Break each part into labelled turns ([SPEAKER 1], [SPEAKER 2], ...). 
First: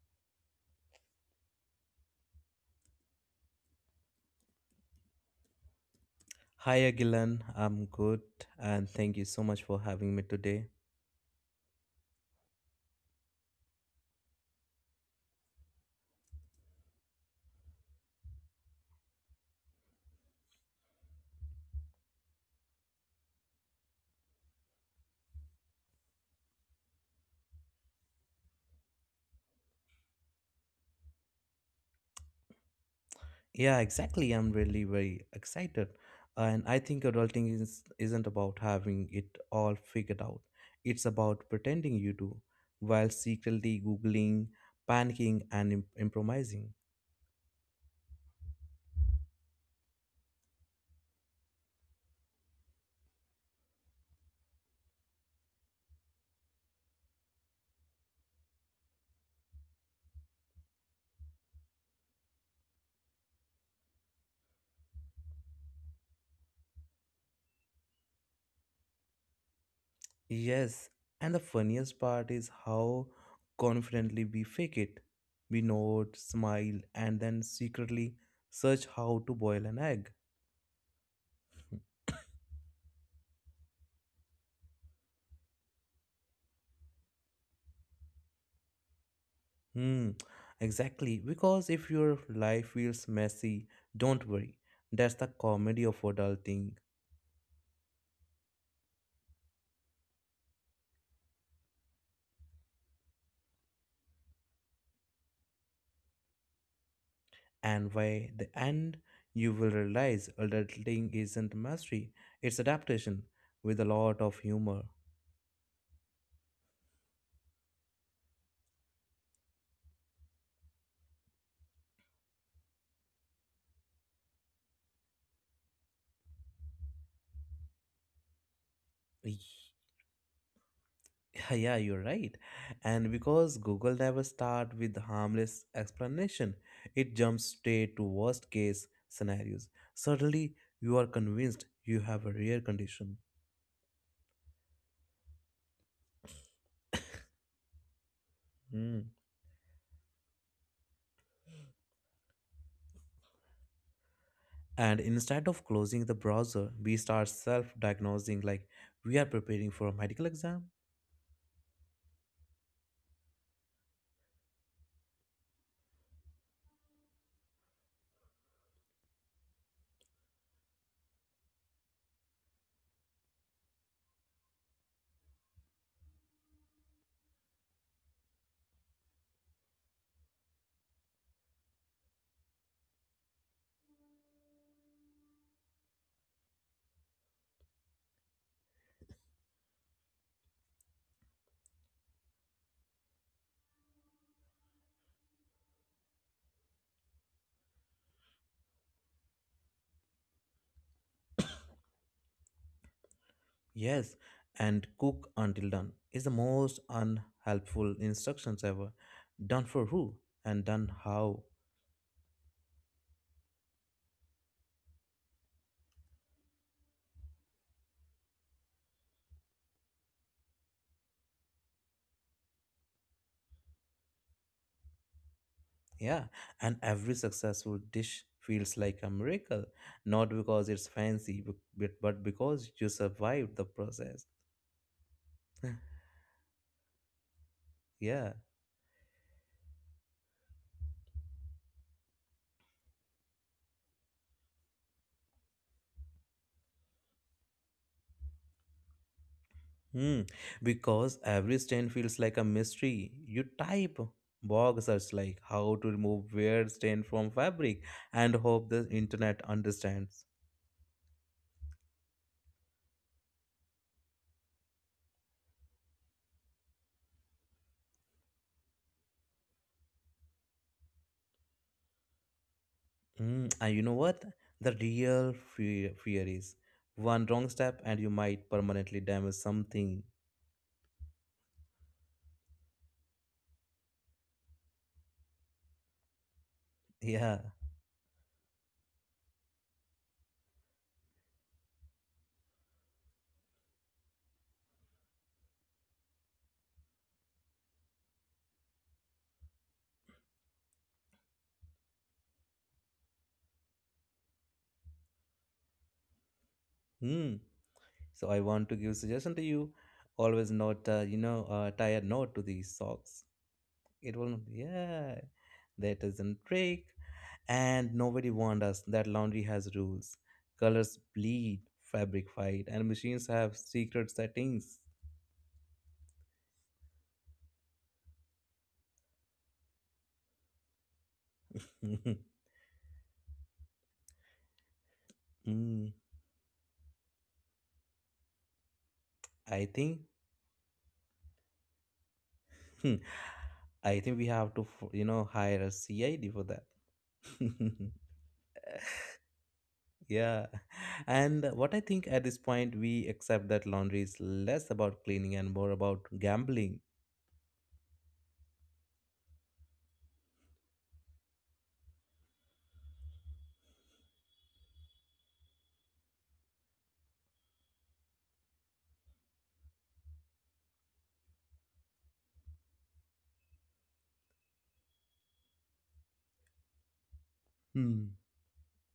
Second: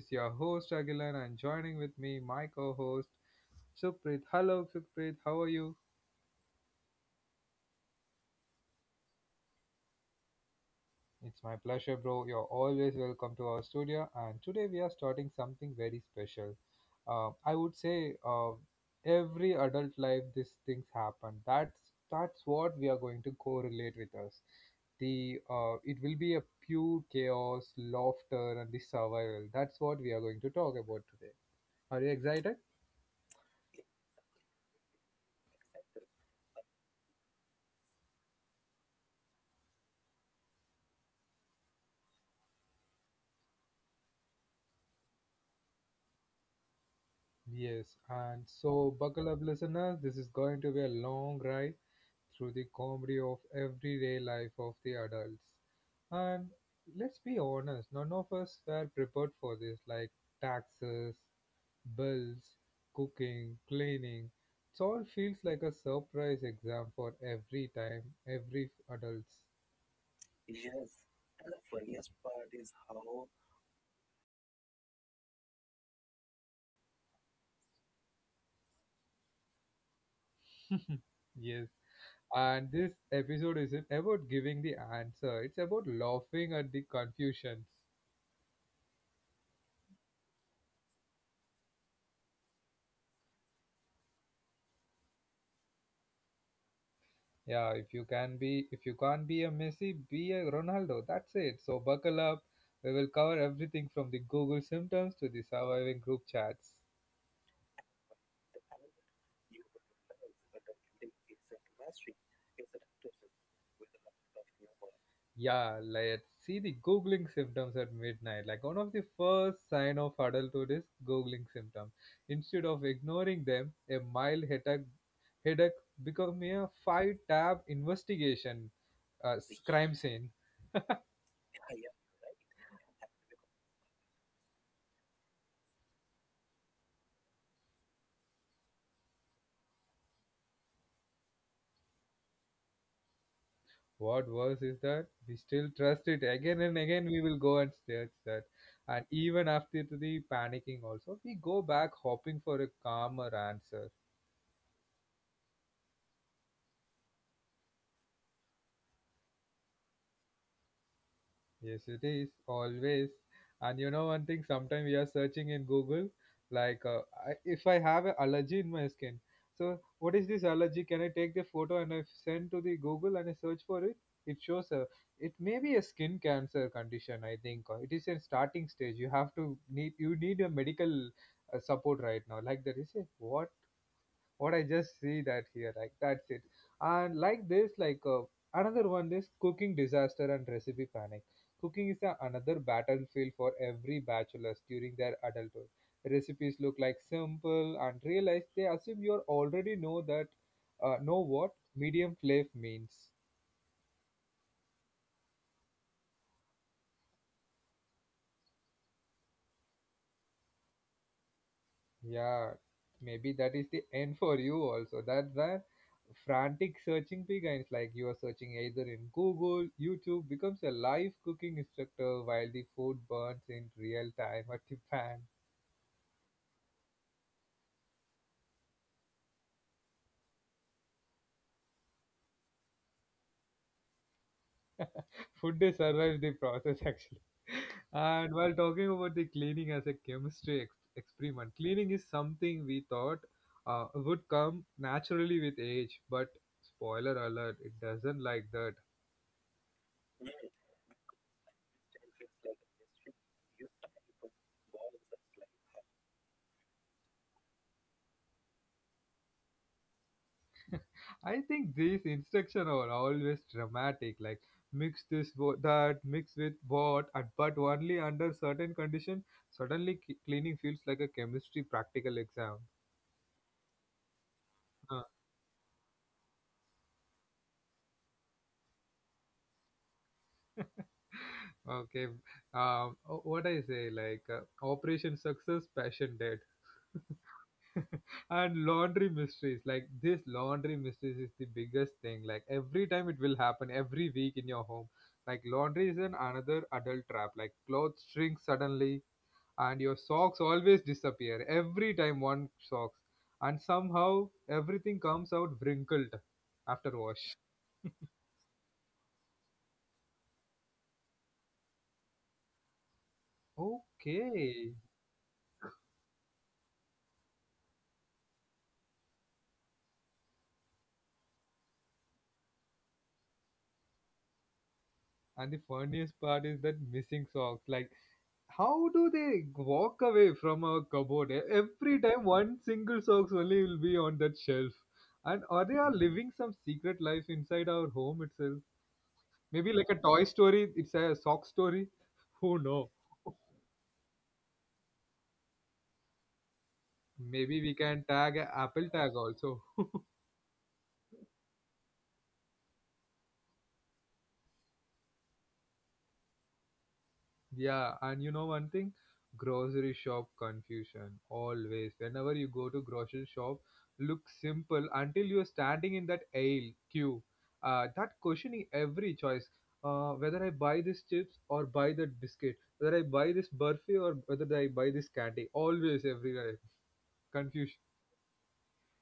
[SPEAKER 1] is your host Agilan and joining with me my co-host Supreet. Hello Supreet, how are you?
[SPEAKER 2] Hi Agilan, I'm good and thank you so much for having me today.
[SPEAKER 1] It's my pleasure, bro. You're always welcome to our studio. And today we are starting something very special. I would say, every adult life, these things happen. That's what we are going to correlate with us. The It will be a pure chaos, laughter, and the survival. That's what we are going to talk about today. Are you excited?
[SPEAKER 2] Yeah, exactly. I'm really very excited. And I think adulting isn't about having it all figured out. It's about pretending you do while secretly googling, panicking and improvising.
[SPEAKER 1] Yes. And so, buckle up, listeners. This is going to be a long ride through the comedy of everyday life of the adults. And let's be honest, none of us were prepared for this, like taxes, bills, cooking, cleaning. It all feels like a surprise exam for every time, every adults.
[SPEAKER 2] Yes, and the funniest part is how confidently we fake it. We nod, smile and then secretly search how to boil an egg.
[SPEAKER 1] Yes. And this episode isn't about giving the answer, it's about laughing at the confusions.
[SPEAKER 2] Hmm, exactly. Because if your life feels messy, don't worry. That's the comedy of adulting.
[SPEAKER 1] Yeah, if you can be, if you can't be a Messi, be a Ronaldo. That's it. So buckle up. We will cover everything from the Google symptoms to the surviving group chats.
[SPEAKER 2] And by the end, you will realize adulting isn't mastery, it's adaptation with a lot of humor.
[SPEAKER 1] Yeah, let's see the Googling symptoms at midnight. Like one of the first sign of adulthood is Googling symptoms. Instead of ignoring them, a mild headache become a five-tab investigation,
[SPEAKER 2] Y-
[SPEAKER 1] crime scene.
[SPEAKER 2] Yeah, you're right. And because Google never start with harmless explanation, it jumps straight to worst case scenarios. Suddenly, you are convinced you have a rare condition.
[SPEAKER 1] What worse is that we still trust it again and again. We will go and search that,
[SPEAKER 2] Hmm.
[SPEAKER 1] and even after the panicking, also we go back hoping for a calmer answer.
[SPEAKER 2] And instead of closing the browser, we start self diagnosing like we are preparing for a medical exam.
[SPEAKER 1] Yes, it is always. And you know one thing, sometimes we are searching in Google, like, if I have an allergy in my skin, so what is this allergy? Can I take the photo and I send to the Google and I search for it? It shows a, it may be a skin cancer condition, I think. Or it is a starting stage. You have to need you need a medical, support right now. Like that, you say what I just see that here, like that's it. And like this, like, another one is cooking disaster and recipe panic. Cooking is a, another battlefield for every bachelors during their adulthood. Recipes look like simple and realize they assume you already know that, know what medium flame means.
[SPEAKER 2] Yes, and cook until done is the most unhelpful instructions ever. Done for who and done how.
[SPEAKER 1] Yeah, maybe that is the end for you also. That's the frantic searching begins. Like you are searching either in Google, YouTube becomes a live cooking instructor while the food burns in real time at the pan.
[SPEAKER 2] Yeah, and every successful dish feels like a miracle, not because it's fancy, but because you survived the process.
[SPEAKER 1] Food is survives the process actually.
[SPEAKER 2] Yeah.
[SPEAKER 1] And while talking about the cleaning as a chemistry experiment, cleaning is something we thought, would come naturally with age, but spoiler alert, it doesn't like that.
[SPEAKER 2] Hmm, because every stain feels like a mystery. You type bog search like how to remove weird stain from fabric and hope the internet understands.
[SPEAKER 1] I think these instructions are always dramatic, like mix that, mix with what, and but only under certain condition. Suddenly, cleaning feels like a chemistry practical exam.
[SPEAKER 2] And you know what? The
[SPEAKER 1] Huh.
[SPEAKER 2] real fear is one wrong step and you might permanently damage something.
[SPEAKER 1] Okay, what I say, like, Operation Success, Passion Dead,
[SPEAKER 2] Yeah.
[SPEAKER 1] and laundry mysteries. Like this laundry mysteries is the biggest thing. Like every time it will happen every week in your home. Like laundry is an another adult trap. Like clothes shrink suddenly, and your socks always disappear every time one socks and somehow everything comes out wrinkled after wash.
[SPEAKER 2] Hmm. So I want to give suggestion to you. Always not, tie a knot to these socks. It will.
[SPEAKER 1] Okay.
[SPEAKER 2] Yeah, that is a trick. And nobody warned us that laundry has rules. Colors bleed, fabric fight, and machines have secret settings.
[SPEAKER 1] And the funniest part is that missing socks, like how do they walk away from our cupboard? Every time one single socks only will be on that shelf, and or they
[SPEAKER 2] Hmm,
[SPEAKER 1] are living some secret life inside our home itself.
[SPEAKER 2] I
[SPEAKER 1] Maybe like a
[SPEAKER 2] think
[SPEAKER 1] toy story, it's a sock story. Who know.
[SPEAKER 2] I think we have to, hire a CID for that.
[SPEAKER 1] Maybe we can tag a apple tag also.
[SPEAKER 2] Yeah. And what I think at this point, we accept that laundry is less about cleaning and more about gambling.
[SPEAKER 1] Yeah, and you know one thing? Grocery shop confusion. Always. Whenever you go to grocery shop, look simple until you're standing in that aisle queue. That questioning every choice. Whether I buy this chips or buy that biscuit, whether I buy this burfi or whether I buy this candy. Always everywhere. Confusion.
[SPEAKER 2] Hmm.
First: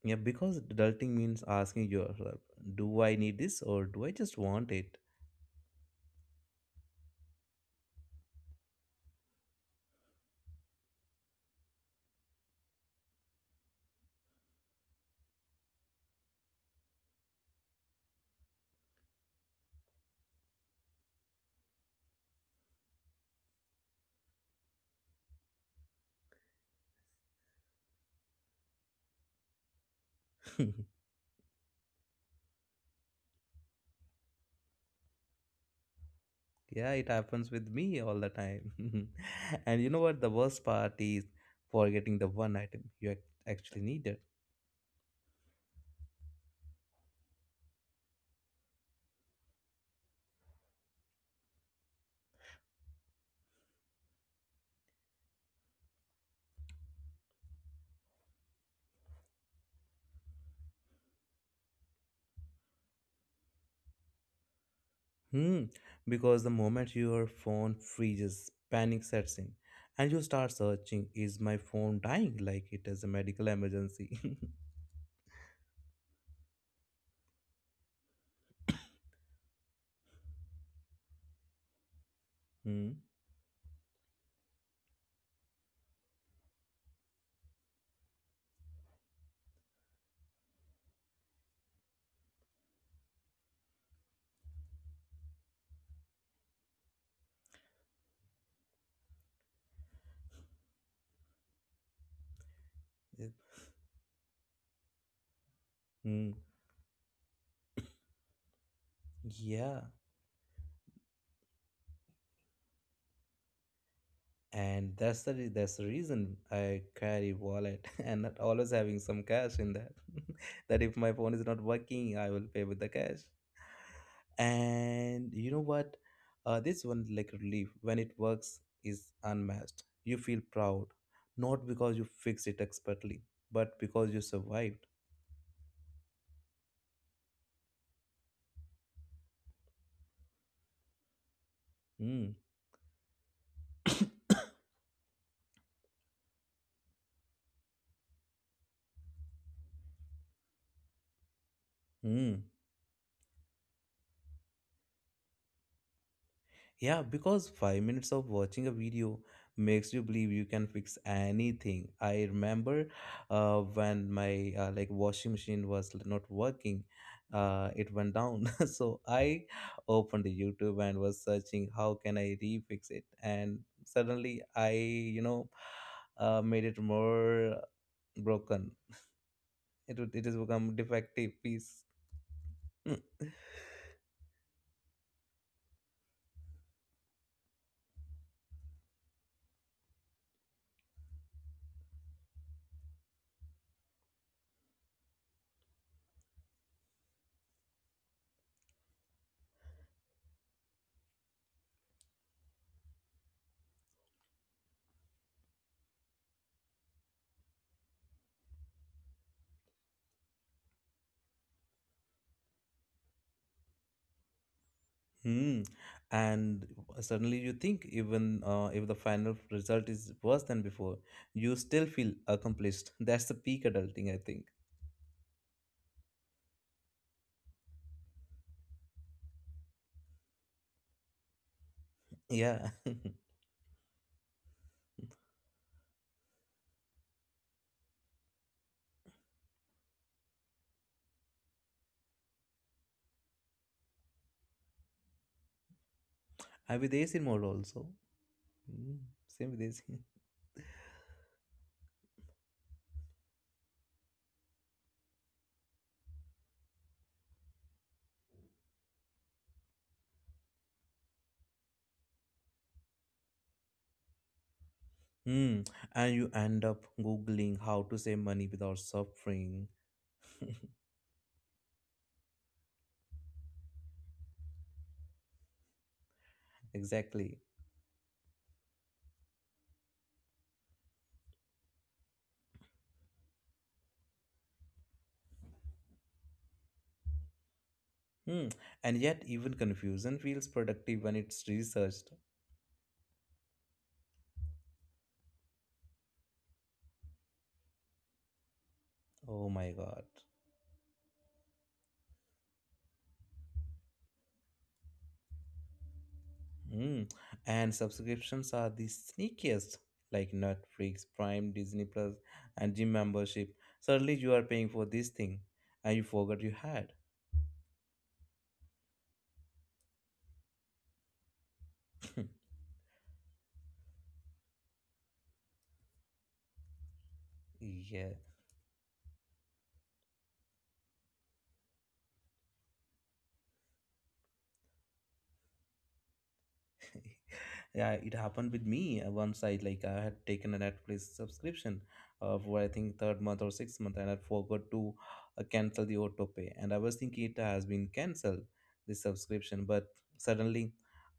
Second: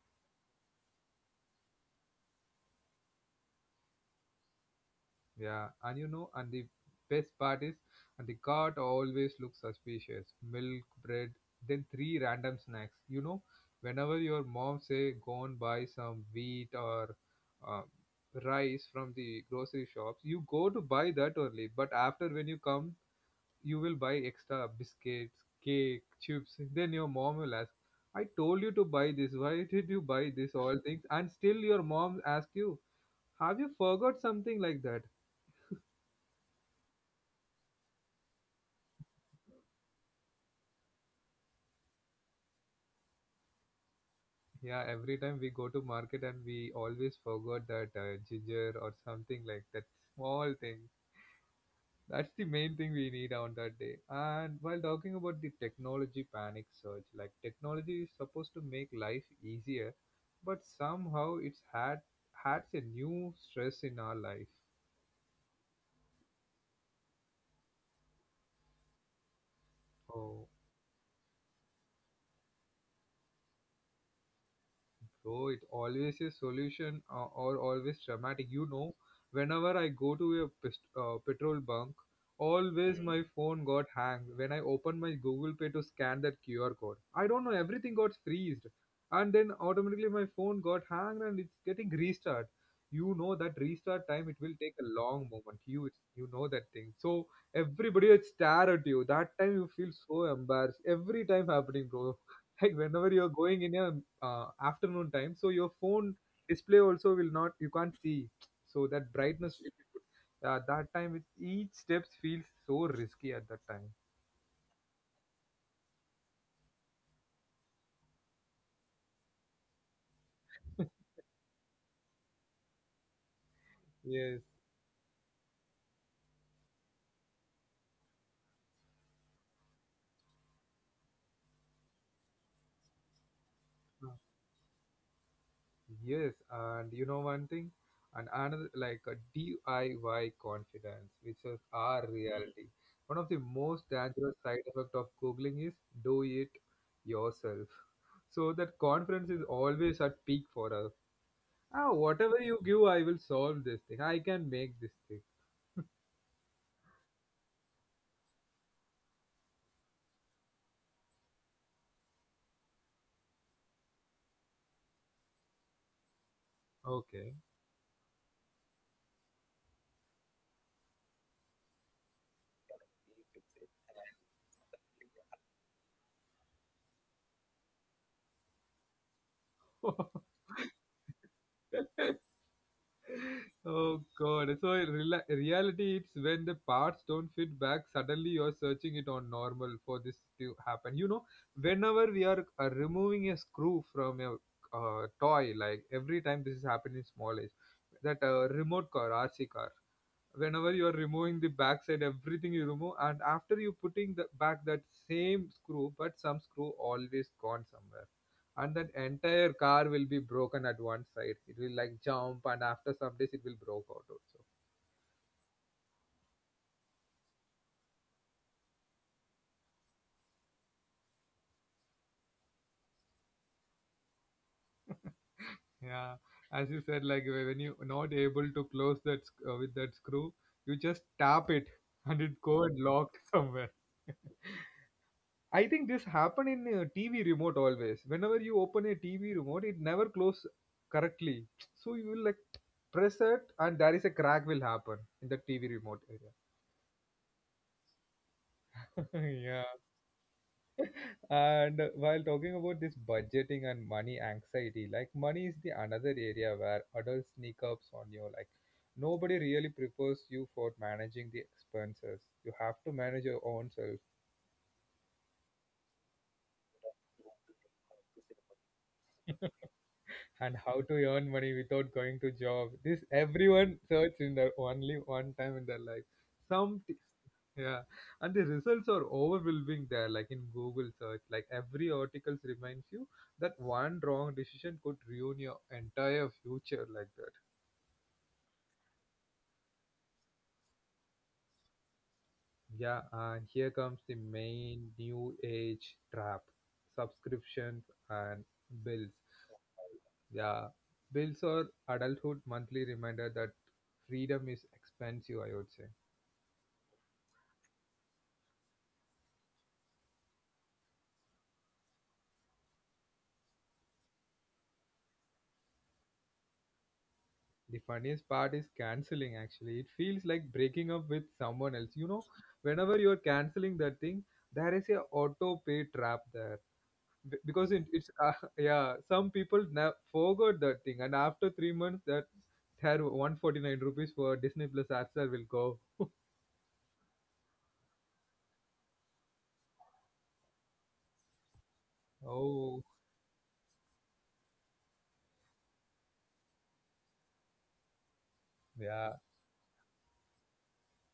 [SPEAKER 2] Yeah, because adulting means asking yourself, do I need this or do I just want it?
[SPEAKER 1] Yeah, and you know, and the best part is, and the cart always looks suspicious. Milk, bread, then three random snacks. You know, whenever your mom say go and buy some wheat or, uh, rice from the grocery shops, you go to buy that only. But after when you come, you will buy extra biscuits, cake, chips. Then your mom will ask, "I told you to buy this. Why did you buy this? All things?" And still your mom ask you, "Have you forgot something like that?"
[SPEAKER 2] Yeah, it happens with me all the time. And you know what? The worst part is forgetting the one item you actually needed.
[SPEAKER 1] Yeah, every time we go to market and we always forgot that, ginger or something like that small thing. That's the main thing we need on that day. And while talking about the technology panic surge, like technology is supposed to make life easier, but somehow it's had adds a new stress in our life.
[SPEAKER 2] Hmm. Because the moment your phone freezes, panic sets in, and you start
[SPEAKER 1] Oh.
[SPEAKER 2] searching, is my phone dying? Like it is a medical emergency.
[SPEAKER 1] Bro, it always is solution, or always dramatic. You know, whenever I go to a petrol bunk,
[SPEAKER 2] Hmm.
[SPEAKER 1] always. Hmm. My phone got hanged when I opened my Google Pay to scan that QR code. I don't know, everything got freezed. And then automatically my phone got hanged and it's getting restart. You know that restart time, it will take a long moment. You it's, you know that thing. So everybody will stare at you. That time you feel so embarrassed. Every time happening, bro. Like whenever you're
[SPEAKER 2] it-
[SPEAKER 1] going in your, afternoon time, so your phone
[SPEAKER 2] Hmm.
[SPEAKER 1] display also will not you can't see, so that brightness,
[SPEAKER 2] Yeah.
[SPEAKER 1] that time it, each steps feels so risky at that time.
[SPEAKER 2] And that's the reason I carry wallet and not always having some cash in that. That if my phone is not working, I will pay with the cash.
[SPEAKER 1] Yes.
[SPEAKER 2] And you know what? This one like relief when it works is unmatched. You feel proud, not because you fixed it expertly but
[SPEAKER 1] Uh,
[SPEAKER 2] because you survived.
[SPEAKER 1] yes and you know one thing, and another like a diy confidence which is our
[SPEAKER 2] Hmm.
[SPEAKER 1] reality. One of the most dangerous side effect of googling is do it yourself. So that confidence is always at peak for us. Ah, whatever
[SPEAKER 2] Hmm.
[SPEAKER 1] you give, I will solve this thing. I can make this thing.
[SPEAKER 2] Yeah, because 5 minutes of watching a video makes you believe you can fix anything. I remember when my like washing machine was not working,
[SPEAKER 1] Okay.
[SPEAKER 2] it went down. So I opened the YouTube and was searching how can I refix it, and suddenly I made it more broken. It has become defective piece.
[SPEAKER 1] Oh god. So in rela reality, it's when the parts don't fit back. Suddenly, you're searching it on normal for this to happen. You know, whenever we are, removing a screw from a, toy, like every time this is happening in small age, that, remote car, RC car. Whenever you are removing the backside everything you remove and after you putting the back that same screw, but some screw always gone somewhere, and that entire car will be broken at one side, it will like jump and after some days it will broke out also.
[SPEAKER 2] Hmm. And suddenly you think, even if the final result is worse than before, you still feel accomplished. That's the peak adulting, I think.
[SPEAKER 1] Yeah, as you said, like when you not able to close that with that screw, you just tap it and it go
[SPEAKER 2] Yeah.
[SPEAKER 1] and locked somewhere. I think this happen in, TV remote always. Whenever you open a TV remote, it never close correctly. So you will like press it, and there is a crack will happen in the TV remote area.
[SPEAKER 2] I'm with AC mode also. Hmm, Same with
[SPEAKER 1] Yeah.
[SPEAKER 2] AC.
[SPEAKER 1] And while talking about this budgeting and money anxiety, like money is the another area where adults sneak ups on you. Like nobody really prepares you for managing the expenses. You have to manage your own self.
[SPEAKER 2] Hmm. And you end up Googling how to save money without suffering.
[SPEAKER 1] And how to earn money without going to job, this everyone search in their only one time in their life, some t-
[SPEAKER 2] Exactly.
[SPEAKER 1] yeah. And the results are overwhelming there, like in google search, like every articles reminds you that one wrong decision could ruin your entire future, like that.
[SPEAKER 2] Hmm. And yet, even confusion feels productive when it's researched.
[SPEAKER 1] Yeah, and here comes the main new age trap: subscriptions and bills.
[SPEAKER 2] Oh my God.
[SPEAKER 1] Yeah, bills or adulthood monthly reminder that freedom is expensive, I would say.
[SPEAKER 2] Hmm, And subscriptions are the sneakiest, like Netflix, Prime, Disney Plus, and gym membership. Suddenly you are paying for this thing and you forgot you had.
[SPEAKER 1] The funniest part is canceling actually. It feels like breaking up with someone else. You know, whenever you're canceling that thing, there is a auto pay trap there. Because
[SPEAKER 2] Yeah,
[SPEAKER 1] yeah, some people forgot that thing, and after 3 months, that their 149 rupees for Disney Plus ads will go.
[SPEAKER 2] Yeah, it happened with me once, I had taken a Netflix subscription for I
[SPEAKER 1] Oh,
[SPEAKER 2] think third month or sixth month, and I forgot to cancel the autopay, and I was thinking it has been cancelled the
[SPEAKER 1] yeah,
[SPEAKER 2] subscription, but suddenly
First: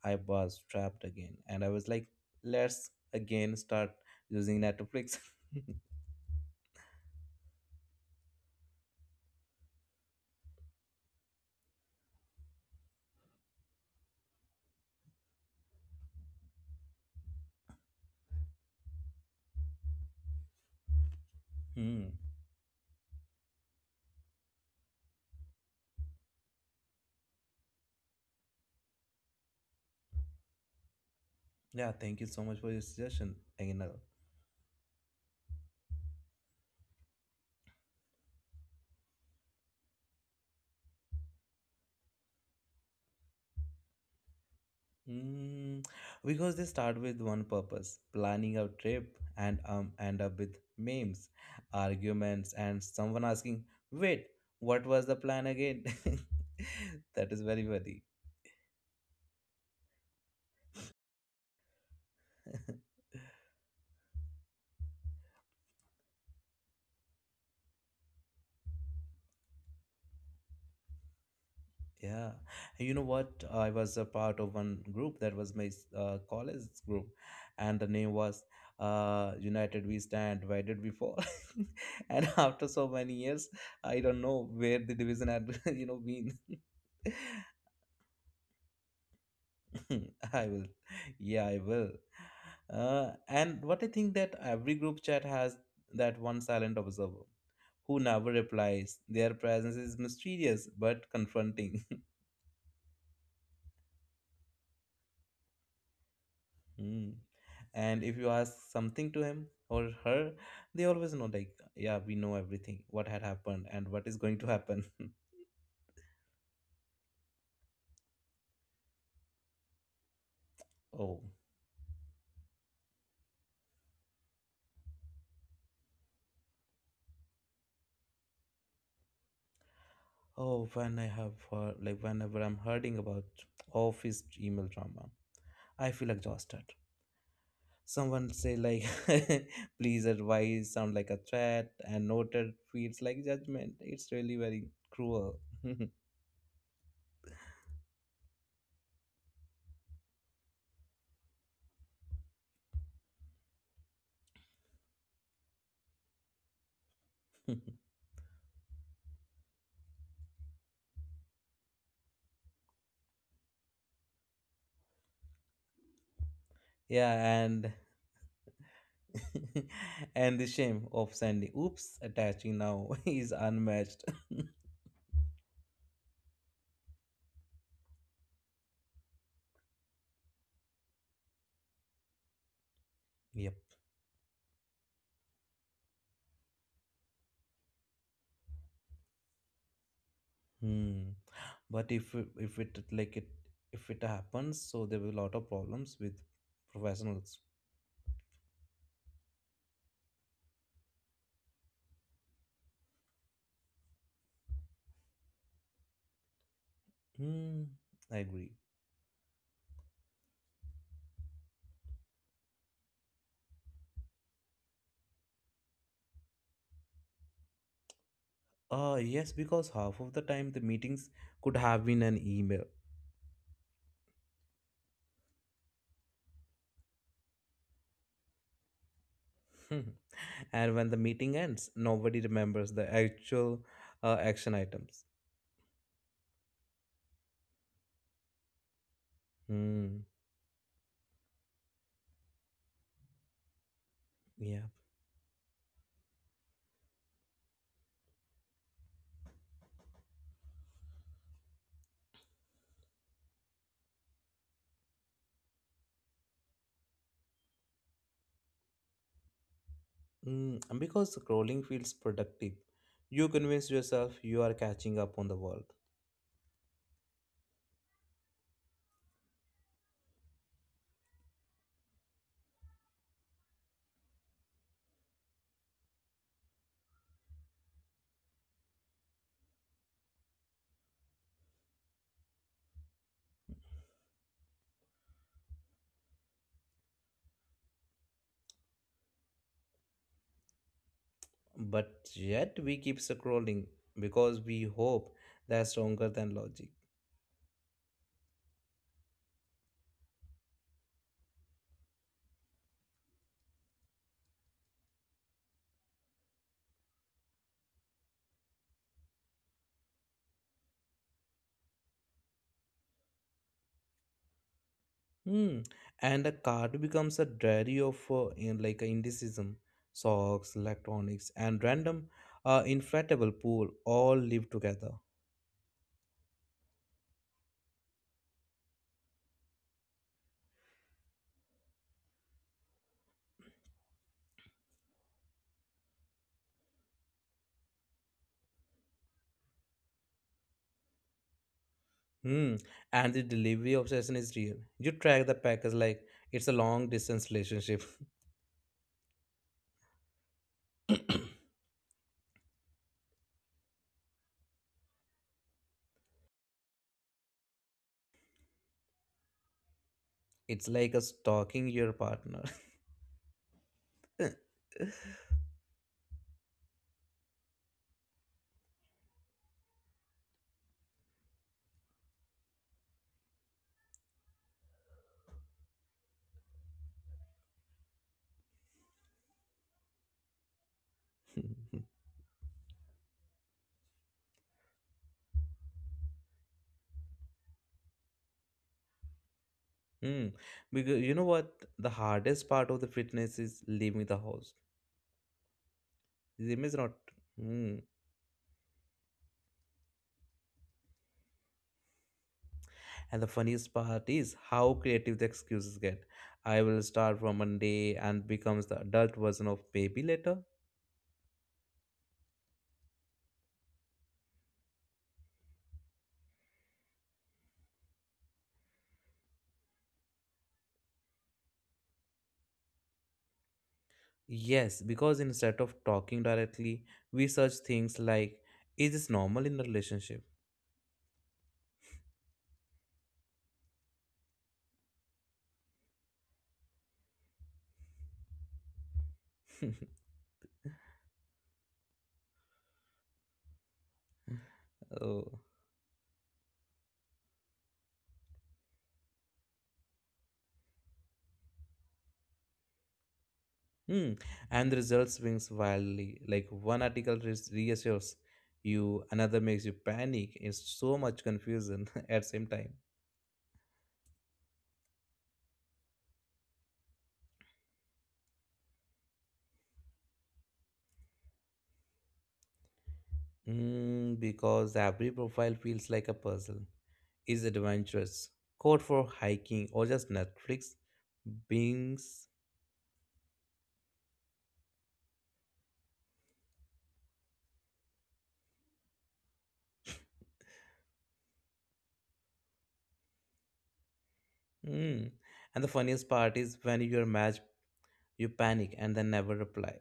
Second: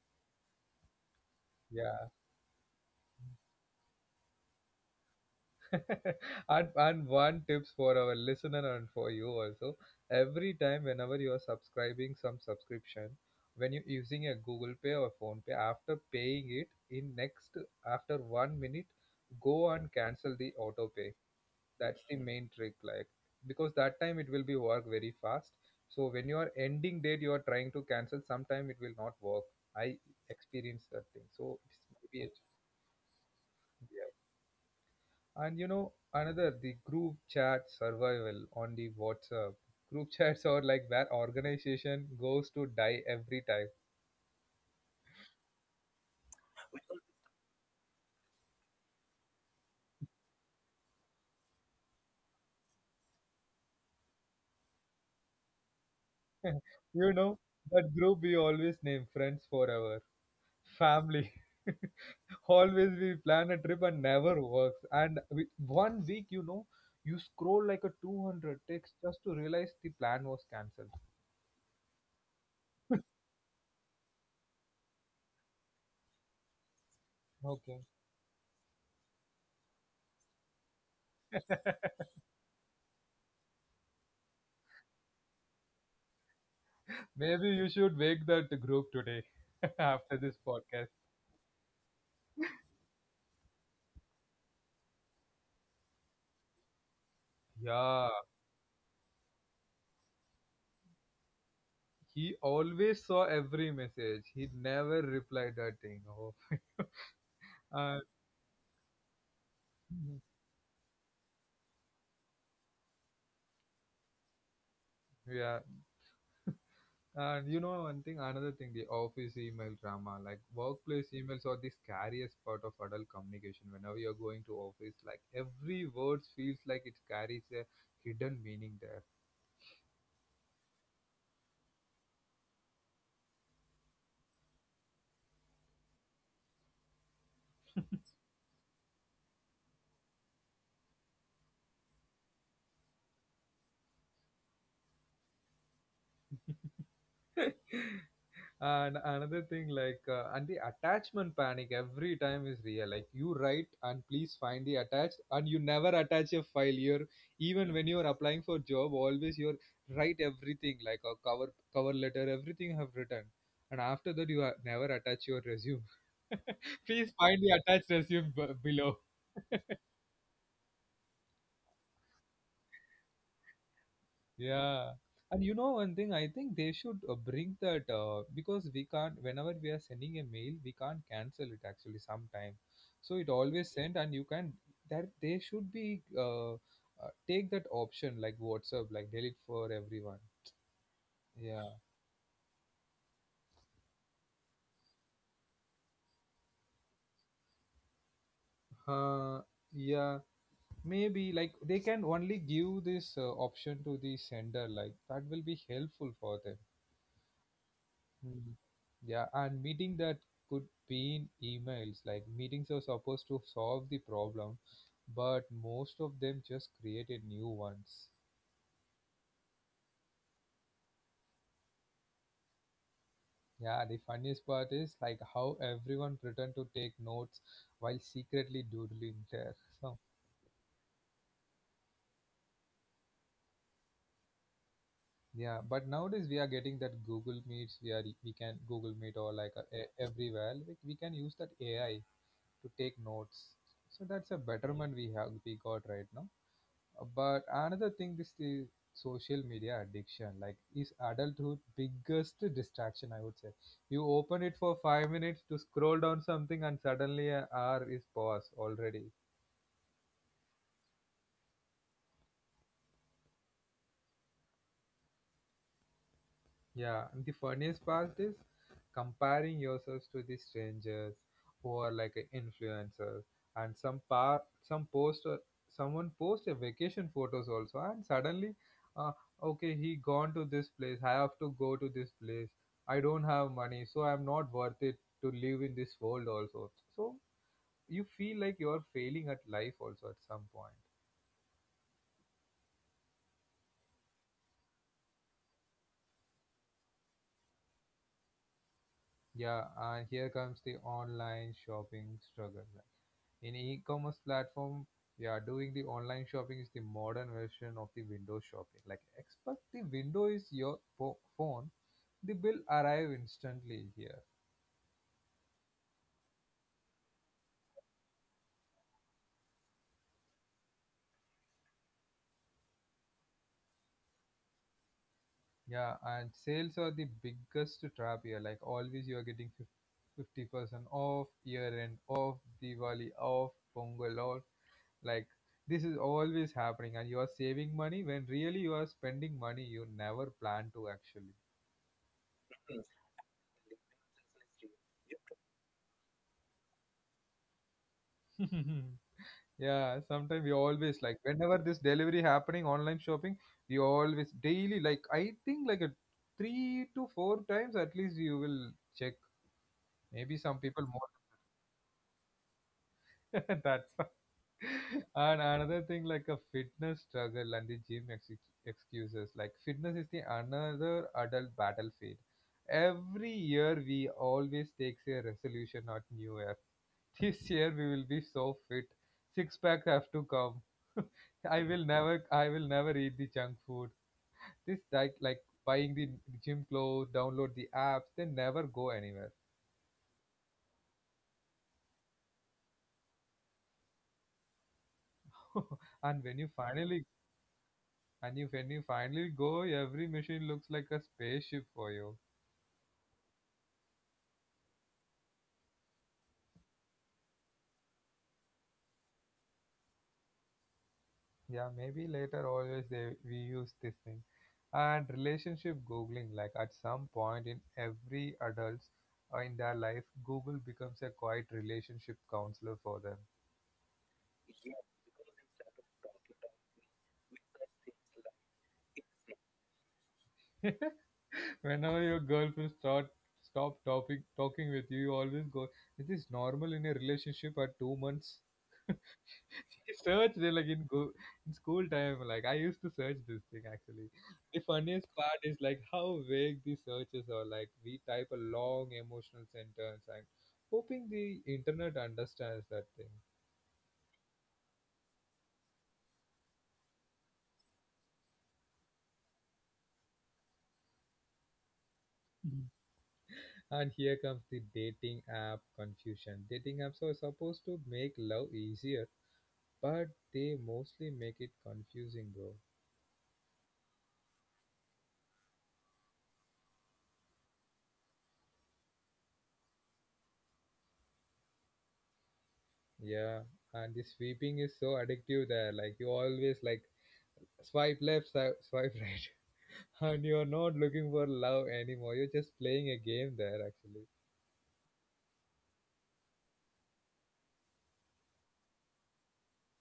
[SPEAKER 2] I was trapped again, and I was like,
[SPEAKER 1] yeah.
[SPEAKER 2] let's again start using Netflix.
[SPEAKER 1] And one tips for our listener and for you also, every time whenever you are subscribing some subscription, when you're using a google pay or phone pay, after paying it in next, after one minute go and cancel the auto pay.
[SPEAKER 2] Hmm.
[SPEAKER 1] That's the main trick, like because that time it will be work very fast. So when you are ending date you are trying to cancel, sometime it will not work. I experienced that thing, so it's
[SPEAKER 2] Yeah, thank you
[SPEAKER 1] maybe a,
[SPEAKER 2] so much for your suggestion again.
[SPEAKER 1] yeah. And you know, another the group chat survival on the WhatsApp. Group chats are like where organization goes to die every time.
[SPEAKER 2] Mm, because they start with one purpose, planning a trip, and end up with memes, arguments, and someone asking, "Wait, what was the plan again?"
[SPEAKER 1] You
[SPEAKER 2] That is
[SPEAKER 1] know,
[SPEAKER 2] very funny.
[SPEAKER 1] that group we always name friends forever, family. Always we plan a trip and never works. And we, one week, you know, you scroll like a 200 text just to realize the plan was cancelled.
[SPEAKER 2] Yeah, and you know what? I was a part of one group that was my college group, and the
[SPEAKER 1] Okay.
[SPEAKER 2] name was United We Stand. Why did we fall? And after so many years, I don't know where the division had, you know, been.
[SPEAKER 1] Maybe you should wake that group today after this
[SPEAKER 2] I will.
[SPEAKER 1] podcast.
[SPEAKER 2] Yeah, I will. And what I think that every group chat has that one silent observer who
[SPEAKER 1] Yeah,
[SPEAKER 2] never replies. Their presence is mysterious but confronting.
[SPEAKER 1] he always saw every message. He never replied that thing. Oh,
[SPEAKER 2] Hmm. And
[SPEAKER 1] and
[SPEAKER 2] if you ask something to him or her, they always know, like, yeah, we know everything, what had happened and what is going to happen.
[SPEAKER 1] yeah. And you know one thing, another thing, The office email drama, like workplace
[SPEAKER 2] Oh,
[SPEAKER 1] emails are the scariest part of adult communication. Whenever you're going to office, like every word feels like it carries a hidden meaning there.
[SPEAKER 2] oh, when I have heard, like, whenever I'm hearing about office email drama, I feel exhausted. Someone say like, please advise sound like a threat and noted feels like judgment. It's really very cruel.
[SPEAKER 1] And another thing, like, and the attachment panic every time is real. Like, you write and please find the attached, and you never attach a file here. Even when you're applying for job, always you're write everything like a cover letter, everything you have written, and after that you never attach your resume. Please
[SPEAKER 2] Yeah,
[SPEAKER 1] find the
[SPEAKER 2] and
[SPEAKER 1] attached resume below.
[SPEAKER 2] and the shame of sending oops attaching now is unmatched.
[SPEAKER 1] Yeah, and you know one thing, I think they should bring that because we can't. Whenever we are sending a mail, we can't cancel it actually sometime. So it
[SPEAKER 2] Yep.
[SPEAKER 1] always sent, and you can that they should be take that option like WhatsApp, like delete for everyone.
[SPEAKER 2] Hmm.
[SPEAKER 1] Yeah,
[SPEAKER 2] But if it happens, so there will be a lot of problems with professionals.
[SPEAKER 1] uh, yeah, maybe like they can only give this option to the sender, like that will be helpful for them.
[SPEAKER 2] Hmm. I
[SPEAKER 1] Mm.
[SPEAKER 2] agree.
[SPEAKER 1] Yeah, and meeting that could be in emails. Like meetings are supposed to solve the problem, but most of them just created new ones.
[SPEAKER 2] Yes, because half of the time the meetings could have been an email.
[SPEAKER 1] Yeah, the funniest part is like how everyone pretend to take notes while secretly doodling there. So
[SPEAKER 2] And when the meeting ends, nobody remembers the actual action items.
[SPEAKER 1] yeah, but nowadays we are getting that Google Meets. We can Google Meet or like
[SPEAKER 2] Hmm.
[SPEAKER 1] everywhere. We can use that AI to take notes. So that's a
[SPEAKER 2] Yeah.
[SPEAKER 1] betterment we have we got right now. But another thing is the social media addiction. Like, is adulthood biggest distraction? I would say. You open it for 5 minutes to scroll down something, and suddenly an hour is past already.
[SPEAKER 2] And because scrolling feels productive, you convince yourself you are catching up on the world.
[SPEAKER 1] Yeah, and the funniest part is comparing yourselves to the strangers who are like an influencer and some post someone post a vacation photos also, and suddenly uh, okay, he gone to this place, I have to go to this place. I don't have money, so I'm not worth it to live in this world also, so you feel like you're failing at life also at some point.
[SPEAKER 2] But yet we keep scrolling because we hope that's stronger than logic.
[SPEAKER 1] Yeah, and here comes the online shopping struggle. Like in e-commerce platform, yeah, doing the online shopping is the modern version of the window shopping. Like expect the window is your phone, the bill arrive instantly here.
[SPEAKER 2] Hmm. And a card becomes a diary of in like a indecision, socks, electronics, and random inflatable pool all live together.
[SPEAKER 1] Yeah, and sales are the biggest trap here. Like always, you are getting 50% off year end, off Diwali, off Pongal, off. Like this is always happening, and you are saving money when really you are spending money you never plan to actually.
[SPEAKER 2] Hmm. And the delivery obsession is real. You track the package like it's a long distance relationship.
[SPEAKER 1] Yeah, sometimes we always like whenever this delivery happening online shopping, we always daily like I think like a 3 to 4 times at least you will check. Maybe some
[SPEAKER 2] It's
[SPEAKER 1] people
[SPEAKER 2] like a
[SPEAKER 1] more.
[SPEAKER 2] stalking your partner.
[SPEAKER 1] That's why. And another thing like a fitness struggle and the gym excuses. Like fitness is the another adult battlefield. Every year we always takes a resolution at New Year. This year we will be so fit. Six pack have to come. I will never eat the junk food. This like buying the gym clothes, download the apps, they never go anywhere.
[SPEAKER 2] Hmm. Because you know what? The hardest part of the fitness is leaving the house.
[SPEAKER 1] and when you
[SPEAKER 2] Gym is not.
[SPEAKER 1] finally
[SPEAKER 2] Hmm.
[SPEAKER 1] and you when you finally go, every machine looks like a spaceship for you.
[SPEAKER 2] And the funniest part is how creative the excuses get. I will start from Monday and becomes the adult version of baby later.
[SPEAKER 1] Yeah, maybe later always they we use this thing. And relationship googling, like at some point in every adult's in their life, Google becomes a quiet relationship counselor for them.
[SPEAKER 2] Yes, because instead of talking directly, we search things like, is this normal in a relationship?
[SPEAKER 1] Whenever your girlfriend start stop talking with you, you always go, "Is this normal in a relationship at 2 months?" Search it like in school time, like I used to search this thing actually. The funniest
[SPEAKER 2] Oh.
[SPEAKER 1] part is like how vague the searches are, like we type a long emotional sentence and hoping the internet understands that thing.
[SPEAKER 2] Hmm, And the result swings wildly. Like one article reassures you, another makes you panic. It's so much confusion at same time.
[SPEAKER 1] Mhm. And here comes the dating app confusion. Dating apps are supposed to make love easier, but they mostly make it confusing, bro.
[SPEAKER 2] Because every profile feels like a puzzle. Is adventurous code for hiking, or just Netflix beings.
[SPEAKER 1] Yeah, and the sweeping is so addictive there. Like you always like swipe left, swipe right, and you're not looking for love anymore, you're just playing a game there actually.
[SPEAKER 2] Hmm, And the funniest part is when you are matched, you panic and then never reply.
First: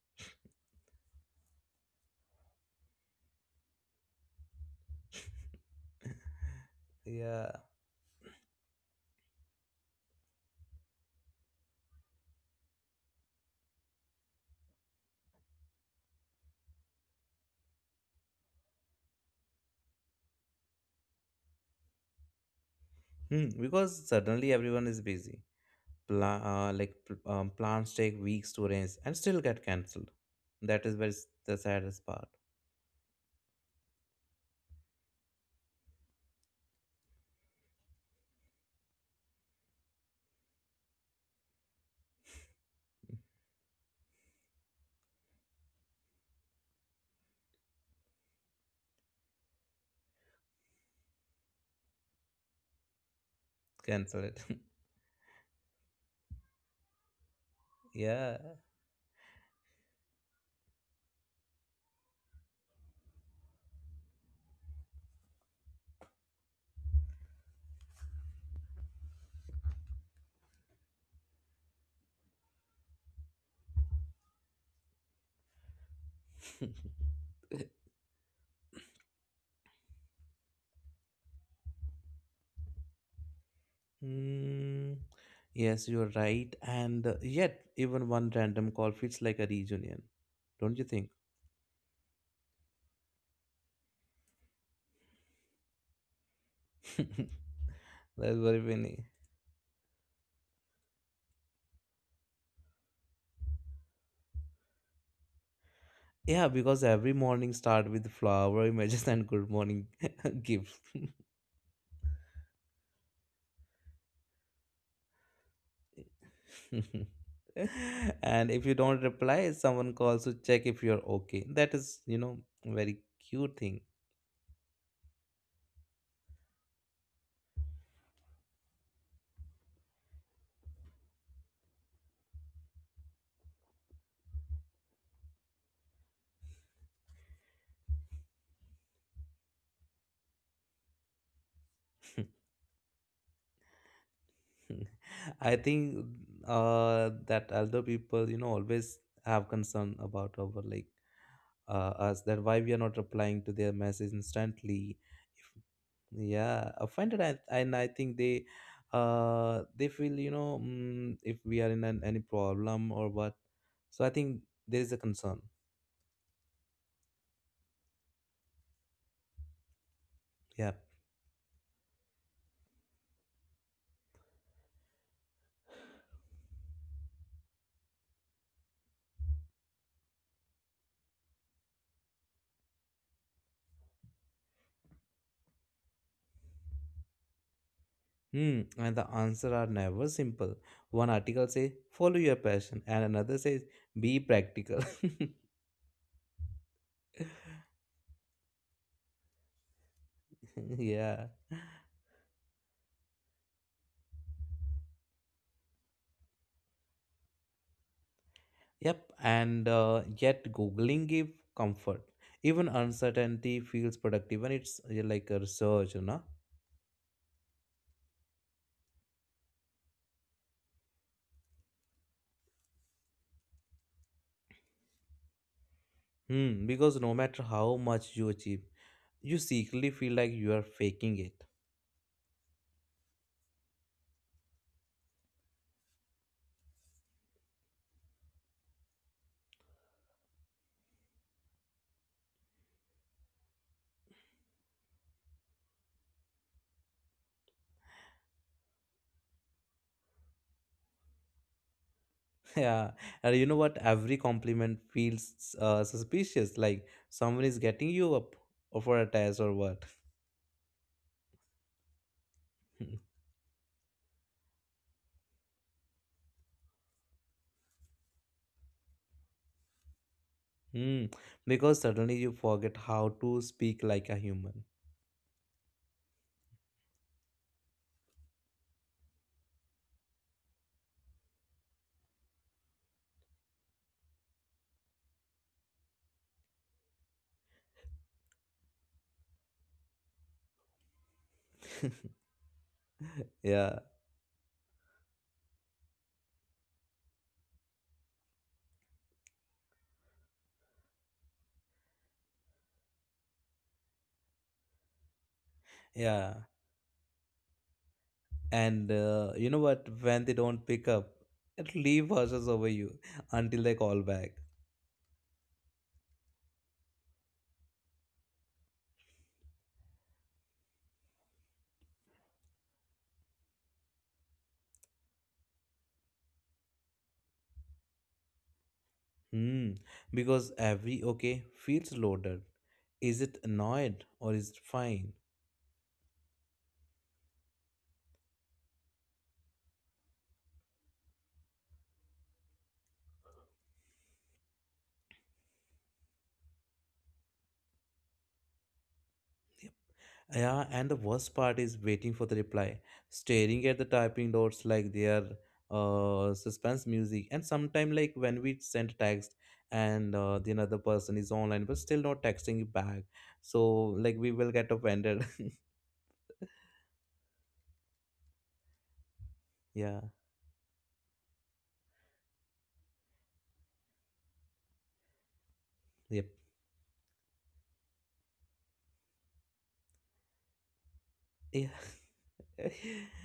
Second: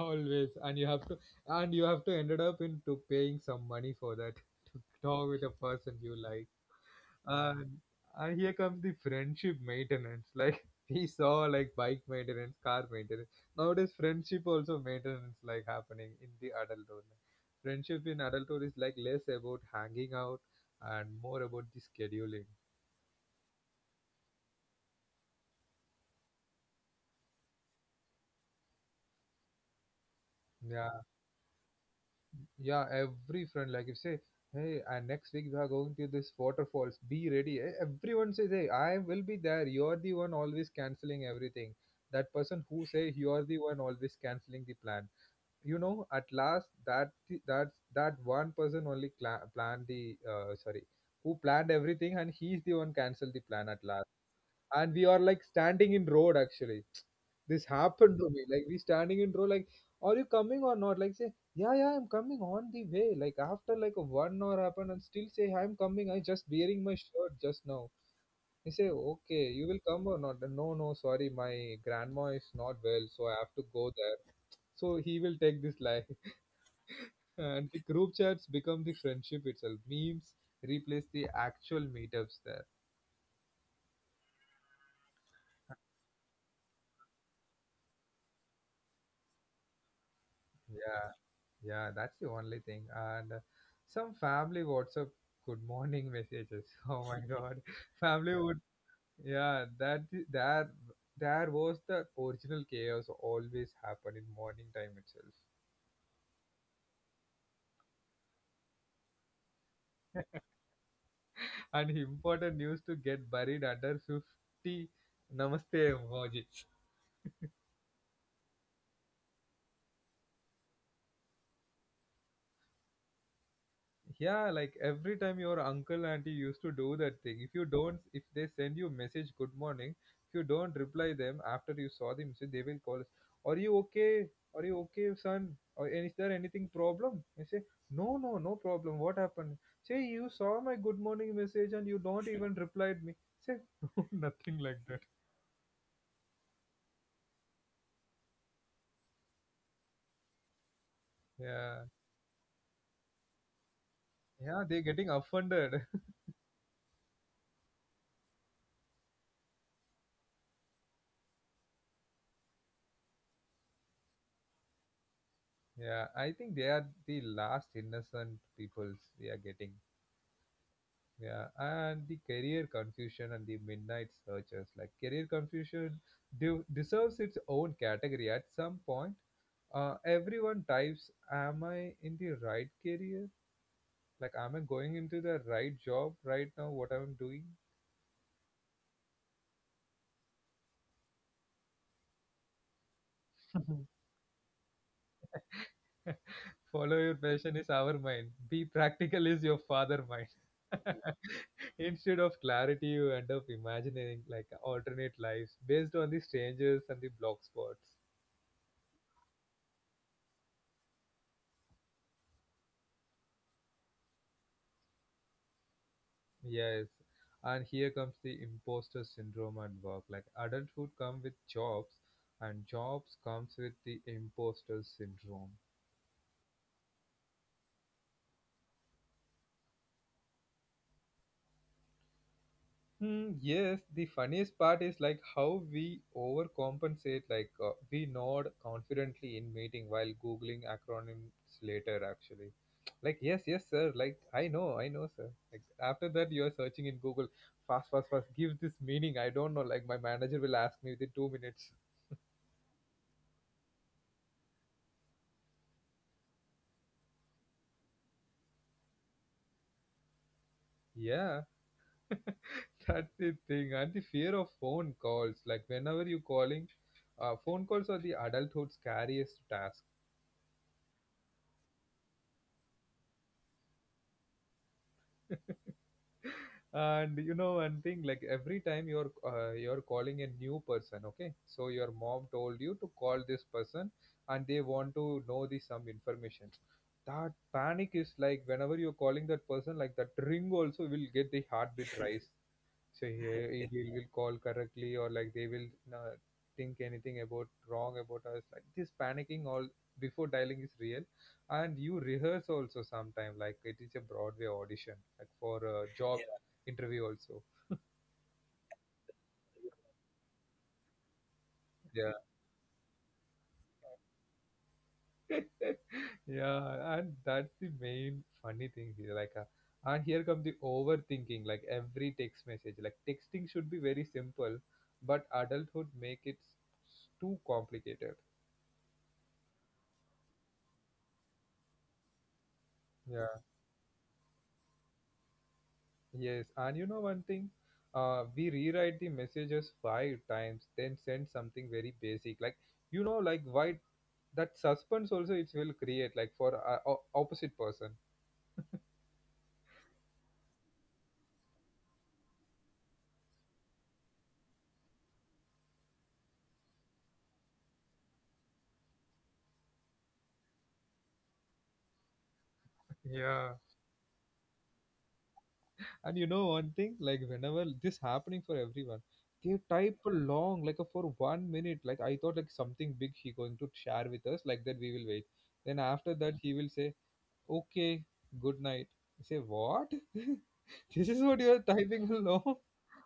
[SPEAKER 1] Always and you have to And you have to ended up into paying some money for that to talk with a person you like.
[SPEAKER 2] Yeah.
[SPEAKER 1] And and here comes the friendship maintenance, like we saw like bike maintenance, car maintenance. Nowadays friendship also maintenance like happening in the adulthood. Friendship in adulthood is like less about hanging out and more about the scheduling.
[SPEAKER 2] Because suddenly everyone is busy. Plans take weeks to arrange and still get cancelled. That
[SPEAKER 1] Yeah,
[SPEAKER 2] is where is the saddest part.
[SPEAKER 1] yeah, every friend, like you say, hey, and next week we are going to this waterfalls. Be ready. Eh, everyone says, hey, I will be there. You're the one always canceling everything. That person who say you're the one always canceling the plan. You know, at last, that that one person only cla planned the sorry, who planned everything, and he's the one cancelled the plan at
[SPEAKER 2] Cancel
[SPEAKER 1] last.
[SPEAKER 2] it.
[SPEAKER 1] And we are like standing in road actually. This
[SPEAKER 2] Yeah.
[SPEAKER 1] happened to me. Like we standing in row, like, are you coming or not? Like say, yeah, yeah, I'm coming on the way. Like after like a 1 hour happened and still say I'm coming. I just wearing my shirt just now. He say, okay, you will come or not? No, no, sorry, my grandma is not well, so I have to go there. So he will take this lie. And the group chats become the friendship itself. Memes replace the actual meetups there.
[SPEAKER 2] Mm, yes, you're right. And yet, even one random call feels like a reunion. Don't you think?
[SPEAKER 1] Yeah. Yeah, that's the only thing. And some family WhatsApp good morning messages. Oh my
[SPEAKER 2] That's
[SPEAKER 1] God, family yeah
[SPEAKER 2] very
[SPEAKER 1] would
[SPEAKER 2] funny.
[SPEAKER 1] yeah that that there was the original chaos always happen in morning time itself,
[SPEAKER 2] Yeah, because every morning start with flower images and good morning gifts.
[SPEAKER 1] and important news to get buried under 50 namaste emojis.
[SPEAKER 2] And if you don't reply, someone calls to check if you're okay. That is very cute thing.
[SPEAKER 1] Yeah, like every time your uncle auntie used to do that thing. If you don't, if they send you message good morning, if you don't reply them after you saw the message, they will call us. Are you okay? Are you okay, son? Or is there anything problem? I say no, no, no problem. What happened? Say you saw my good morning message and you don't even replied me. Say no, nothing like that.
[SPEAKER 2] I think that elder people, always have concern about our like
[SPEAKER 1] Yeah,
[SPEAKER 2] us, that why we are not replying to their message
[SPEAKER 1] yeah, they're
[SPEAKER 2] instantly.
[SPEAKER 1] getting
[SPEAKER 2] If,
[SPEAKER 1] offended.
[SPEAKER 2] yeah, offended, I think they feel if we are in any problem or what. So I think there is a concern.
[SPEAKER 1] Yeah, I think they are the last innocent peoples we are getting.
[SPEAKER 2] Yeah.
[SPEAKER 1] Yeah, and the career confusion and the midnight searches. Like career confusion deserves its own category at some point. Everyone types, "Am I in the right career? Like, am I going into the right job right now? What I'm doing?
[SPEAKER 2] Hmm. And the answer are never simple. One article says follow your passion, and another says be practical.
[SPEAKER 1] Follow your passion is our mind. Be practical is your father mind."
[SPEAKER 2] Yeah.
[SPEAKER 1] Instead of clarity, you end up imagining like alternate lives based on the strangers and the blog spots.
[SPEAKER 2] Yep, and yet Googling give comfort. Even uncertainty feels productive when it's like a research, you know?
[SPEAKER 1] Yes, and here comes the imposter syndrome at work. Like adulthood comes with jobs, and jobs comes with the imposter syndrome.
[SPEAKER 2] Because no matter how much you achieve, you secretly feel like you are faking it.
[SPEAKER 1] Hmm, yes, the funniest part is like how we overcompensate. Like we nod confidently in meeting while googling acronyms later. Actually, like yes, yes, sir. Like I know, sir. Like after that, you are searching in Google. Fast, fast, fast. Give this meaning. I don't know. Like my manager will ask me within 2 minutes.
[SPEAKER 2] Yeah, and you know what? Every compliment feels suspicious, like someone is getting you up for a test or what.
[SPEAKER 1] Yeah, that's the thing, and the fear of phone calls. Like whenever you're calling, phone calls are the adulthood's scariest task.
[SPEAKER 2] Hmm, because suddenly you forget how to speak like a human.
[SPEAKER 1] And you know, one thing like every time you're calling a new person, okay? So your mom told you to call this person, and they want to know the some information. That panic is like whenever you're calling that person, like that ring also will get the heartbeat rise. So he
[SPEAKER 2] Yeah,
[SPEAKER 1] he will call correctly, or like they will uh, think anything about wrong about us, like this panicking all before dialing is real. And you rehearse also sometime like it is a broadway audition, like for a job,
[SPEAKER 2] yeah.
[SPEAKER 1] yeah, interview also.
[SPEAKER 2] And you know what? When they don't pick up, it leave
[SPEAKER 1] Yeah.
[SPEAKER 2] hushes over you until they call back.
[SPEAKER 1] Yeah, and that's the main funny thing here, like and here come the overthinking, like every text message, like texting should be very simple, but adulthood make it too complicated.
[SPEAKER 2] Hmm. Because every okay feels loaded. Is it
[SPEAKER 1] Yeah.
[SPEAKER 2] annoyed or is it fine?
[SPEAKER 1] Yes, and you know one thing? We rewrite the messages 5 times, then send something very basic. Like, you know, like why that suspense also it will create, like for opposite person.
[SPEAKER 2] Yeah, and the worst part is waiting for the reply, staring at the typing dots like they are suspense music. And sometime like when we send text and the another person is online but still not texting you back, so
[SPEAKER 1] Yeah.
[SPEAKER 2] like we will get offended.
[SPEAKER 1] And you know one thing, like whenever this happening for everyone, they
[SPEAKER 2] Yeah.
[SPEAKER 1] type a long, like a for 1 minute. Like I thought, like something big he going to share with us, like that we will wait. Then
[SPEAKER 2] Yep.
[SPEAKER 1] after that he will say, okay, good night. I say what? This is what you are typing
[SPEAKER 2] Yeah,
[SPEAKER 1] along.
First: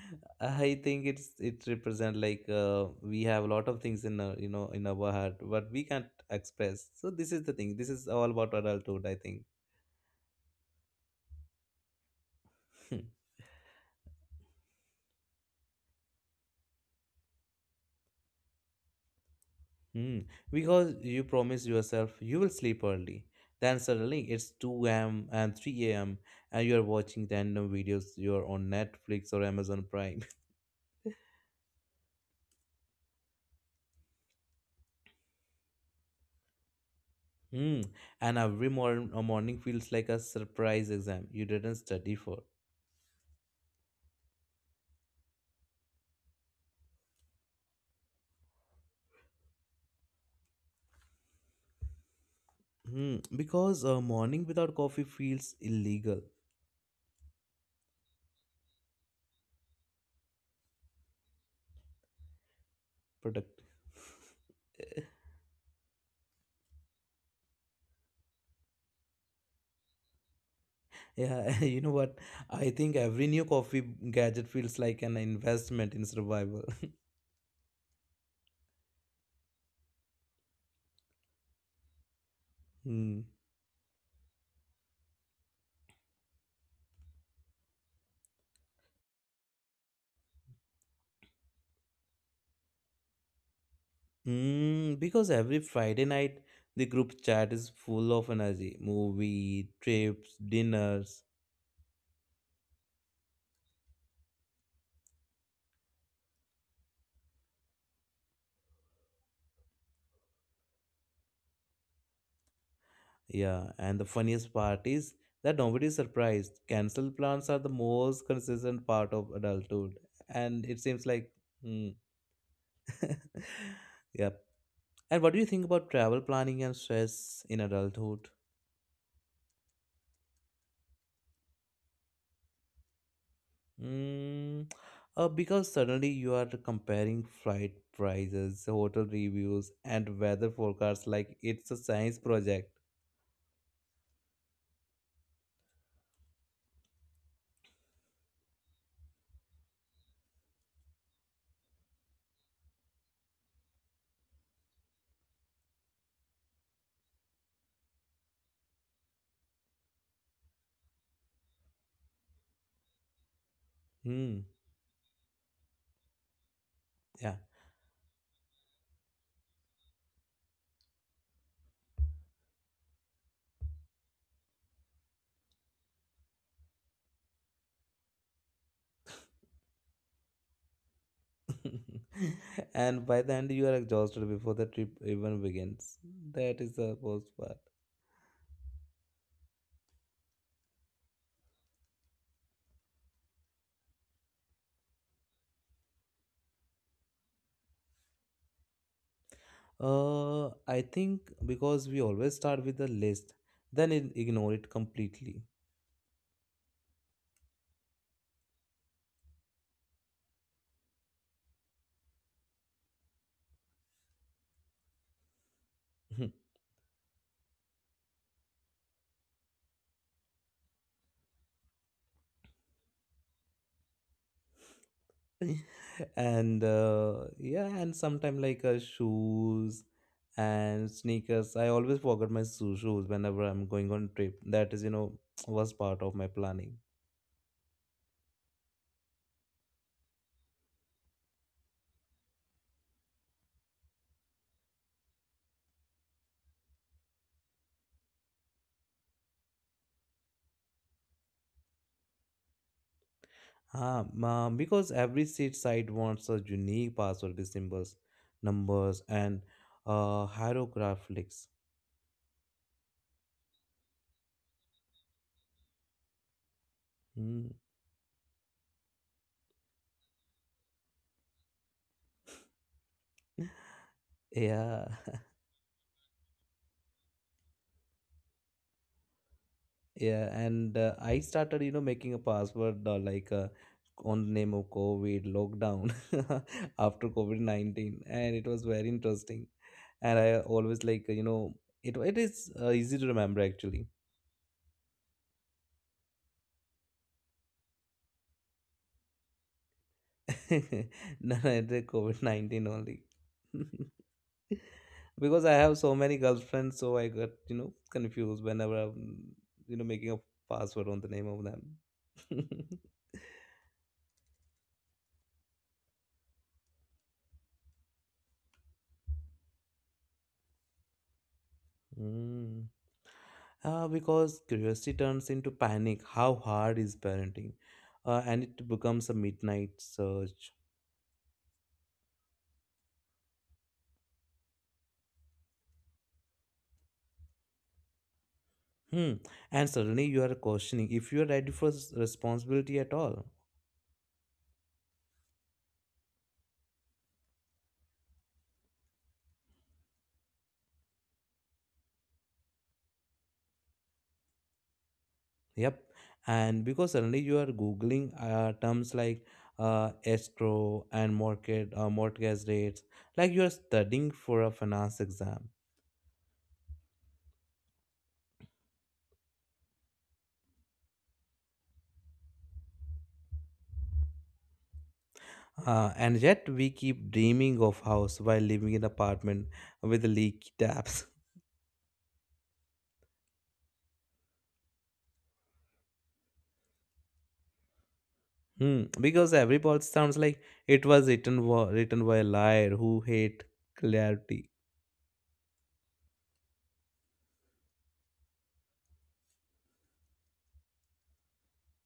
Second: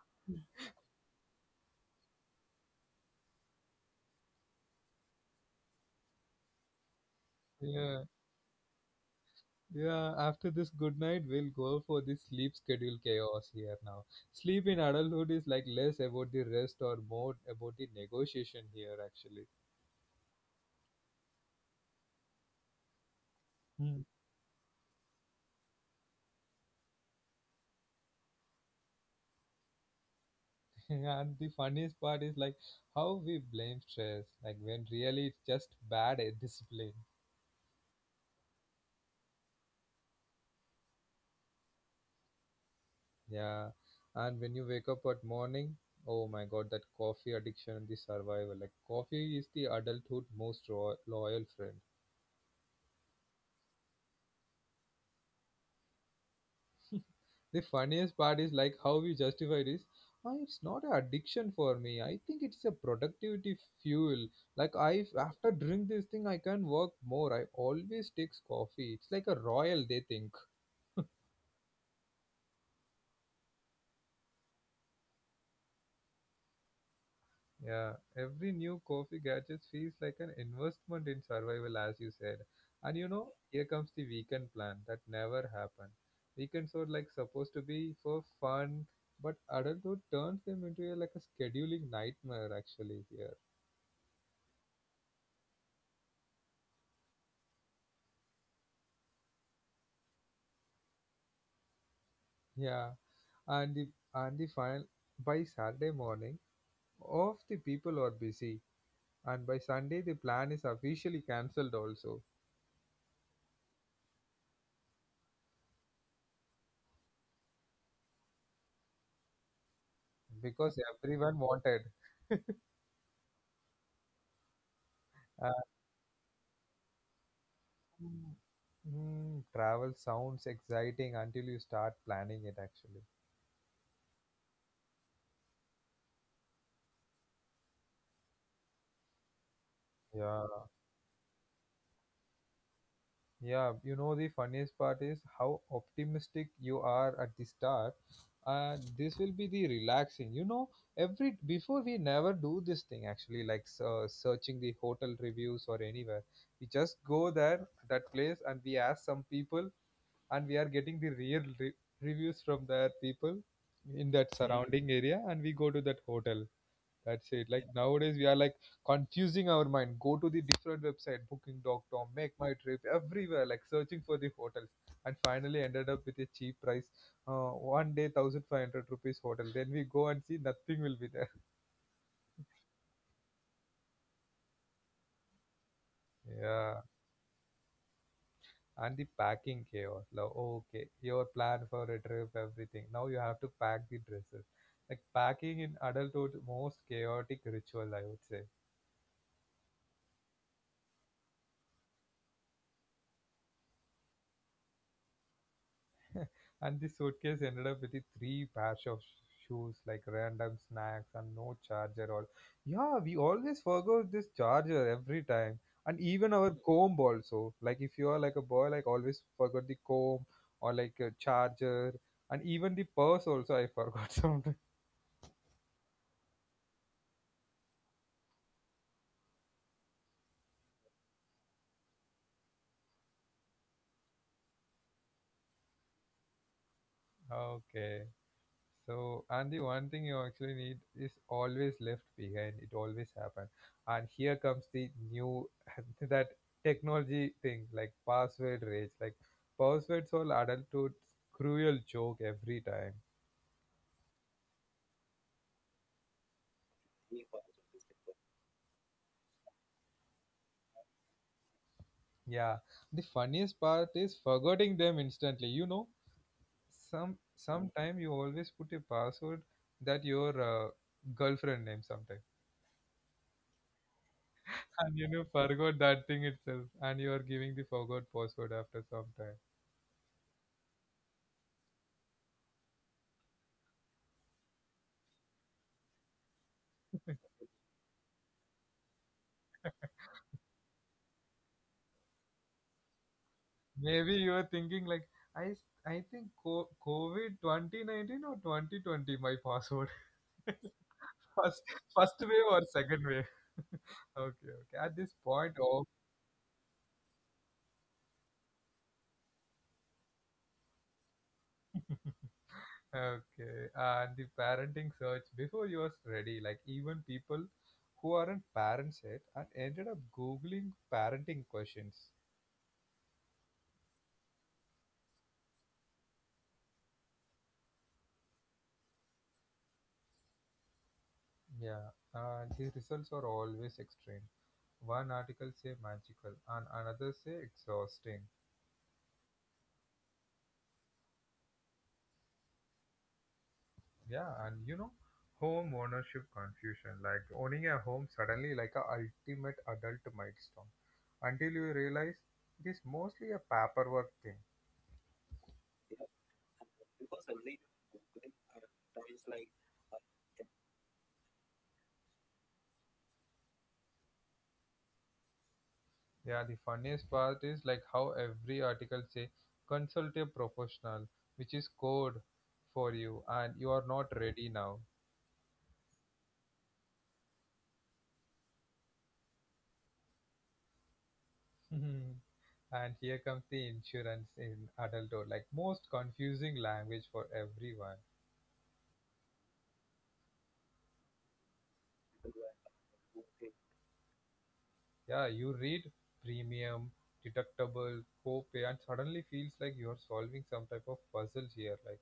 [SPEAKER 2] I think it represent like we have a lot of things in our you know in our heart, but we can't express, so this is the thing. This is
[SPEAKER 1] Yeah.
[SPEAKER 2] all about adulthood, I think.
[SPEAKER 1] Yeah, after this good night, we'll go for the sleep schedule chaos here now. Sleep in adulthood is like less about the rest or more about the negotiation here, actually.
[SPEAKER 2] Hmm. Because you promise yourself you will sleep early. Then
[SPEAKER 1] Hmm.
[SPEAKER 2] suddenly it's 2 a.m. and 3 a.m. and you are watching random videos. You're on Netflix or Amazon Prime.
[SPEAKER 1] And the funniest part is like how we blame stress, like when really it's just bad at discipline.
[SPEAKER 2] Hmm. And every morning feels like a surprise exam you didn't study for.
[SPEAKER 1] Yeah. And when you wake up at morning, oh my god, that coffee addiction and the survival. Like coffee is the adulthood most loyal friend.
[SPEAKER 2] Hmm, because a morning without coffee feels illegal.
[SPEAKER 1] The funniest part is like how we justify this. "Ah, it's not an addiction for me. I think it's a productivity
[SPEAKER 2] Product.
[SPEAKER 1] fuel. Like I after drink this thing, I can work more. I always takes coffee. It's like a royal. They think."
[SPEAKER 2] Yeah, you know what? I think every new coffee gadget feels like an investment in survival.
[SPEAKER 1] Yeah, every new coffee gadget feels like an investment in survival, as you said. And
[SPEAKER 2] Hmm.
[SPEAKER 1] here comes the weekend plan that never happened. Weekends are like supposed to be for fun, but adulthood turns them into a, like a scheduling nightmare. Actually, here.
[SPEAKER 2] Mm, because every Friday night, the group chat is full of energy. Movie, trips, dinners.
[SPEAKER 1] Yeah. and the and the final by Saturday morning, off the people are busy, and by Sunday the plan is officially cancelled also
[SPEAKER 2] Yeah, and the funniest part is that nobody is surprised. Cancelled plans are the most consistent part of adulthood.
[SPEAKER 1] because
[SPEAKER 2] And it seems
[SPEAKER 1] everyone
[SPEAKER 2] like,
[SPEAKER 1] wanted.
[SPEAKER 2] hmm. Yep. And
[SPEAKER 1] Uh,
[SPEAKER 2] what do you think about travel planning and stress in adulthood?
[SPEAKER 1] Travel sounds exciting until you start planning it. Actually,
[SPEAKER 2] Mm, because suddenly you are comparing flight prices, hotel reviews, and
[SPEAKER 1] yeah.
[SPEAKER 2] weather forecasts like it's a science project.
[SPEAKER 1] Yeah, you know the funniest part is how optimistic you are at the start, and this will be the relaxing. Every before we never do this thing actually, like searching the hotel reviews or anywhere. We just go there that place and we ask some people, and we are getting the real reviews from their people in that
[SPEAKER 2] Hmm.
[SPEAKER 1] surrounding area, and we go to that hotel. That's
[SPEAKER 2] Yeah.
[SPEAKER 1] it. Like nowadays, we are like confusing our mind. Go to the different website, booking.com, make my trip, everywhere, like searching for the hotels, and finally ended up with a cheap price, uh, one day 1,500 rupees hotel. Then we go and see nothing will be there.
[SPEAKER 2] And by the end, you are exhausted before the trip even begins. That
[SPEAKER 1] Yeah,
[SPEAKER 2] is the worst part.
[SPEAKER 1] and the packing chaos. Like, okay, your plan for a trip, everything. Now you have to pack the dresses. Like packing in adulthood, most chaotic ritual, I would say.
[SPEAKER 2] I think because we always start with a list, then ignore it completely.
[SPEAKER 1] And this suitcase ended up with the three pairs of shoes, like random snacks and no charger or yeah, we always forgot this charger every time. And even our comb also. Like if you are like a boy, like always forgot the comb or like a charger and even the purse also I forgot something.
[SPEAKER 2] And yeah, and sometime like shoes and sneakers, I always forget my shoes whenever I'm going on trip. That is, was part of my planning.
[SPEAKER 1] Okay. So, and the one thing you actually need is always left behind. It always happen. And here comes the new that technology thing like password rage. Like passwords all adulthood cruel joke every time.
[SPEAKER 2] Because every seat site wants a unique password with symbols, numbers, and hieroglyphics.
[SPEAKER 1] Yeah. The funniest part is forgetting them instantly. You know, some
[SPEAKER 2] Hmm.
[SPEAKER 1] sometime you always put a password that your girlfriend name sometime. And
[SPEAKER 2] Yeah.
[SPEAKER 1] forgot that thing itself, and you are giving the forgot password after some time.
[SPEAKER 2] Yeah, and I started, making a password, on the name of COVID lockdown, after COVID-19, and it was very interesting. And I always, it is easy to remember actually.
[SPEAKER 1] Maybe you are thinking like I think COVID 2019 or 2020 my password.
[SPEAKER 2] No,
[SPEAKER 1] first
[SPEAKER 2] no, the
[SPEAKER 1] first wave or
[SPEAKER 2] COVID-19
[SPEAKER 1] second
[SPEAKER 2] only.
[SPEAKER 1] wave. Okay, okay. At this point
[SPEAKER 2] Because I
[SPEAKER 1] of
[SPEAKER 2] have so many girlfriends, so I got, confused whenever I'm, making a password on the name of them.
[SPEAKER 1] okay, and the parenting search before you was ready, like even people who aren't parents yet and ended up googling parenting questions.
[SPEAKER 2] Mm. Because curiosity turns into panic. How hard is parenting? And it becomes a midnight search.
[SPEAKER 1] Yeah, the results are always extreme. One article say magical and another say exhausting.
[SPEAKER 2] Hmm. And suddenly you are questioning if you are ready for responsibility at all.
[SPEAKER 1] Yeah, and home ownership confusion. Like owning a home suddenly like a ultimate adult milestone. Until you realize it is mostly a paperwork thing.
[SPEAKER 2] Yep. And because suddenly you are googling terms like escrow and market mortgage rates, like you are studying for a finance exam.
[SPEAKER 1] Yeah, the funniest part is like how every article say consult a professional, which is code for you, and you are not ready now.
[SPEAKER 2] And yet we keep dreaming of house while living in apartment with leaky taps.
[SPEAKER 1] And here comes the insurance in adulthood, like most confusing language for everyone.
[SPEAKER 2] Hmm, because every part sounds like it was written by a liar who hate clarity.
[SPEAKER 1] Yeah, you read premium, deductible, copay, and suddenly feels like you're solving some type of puzzle here. Like,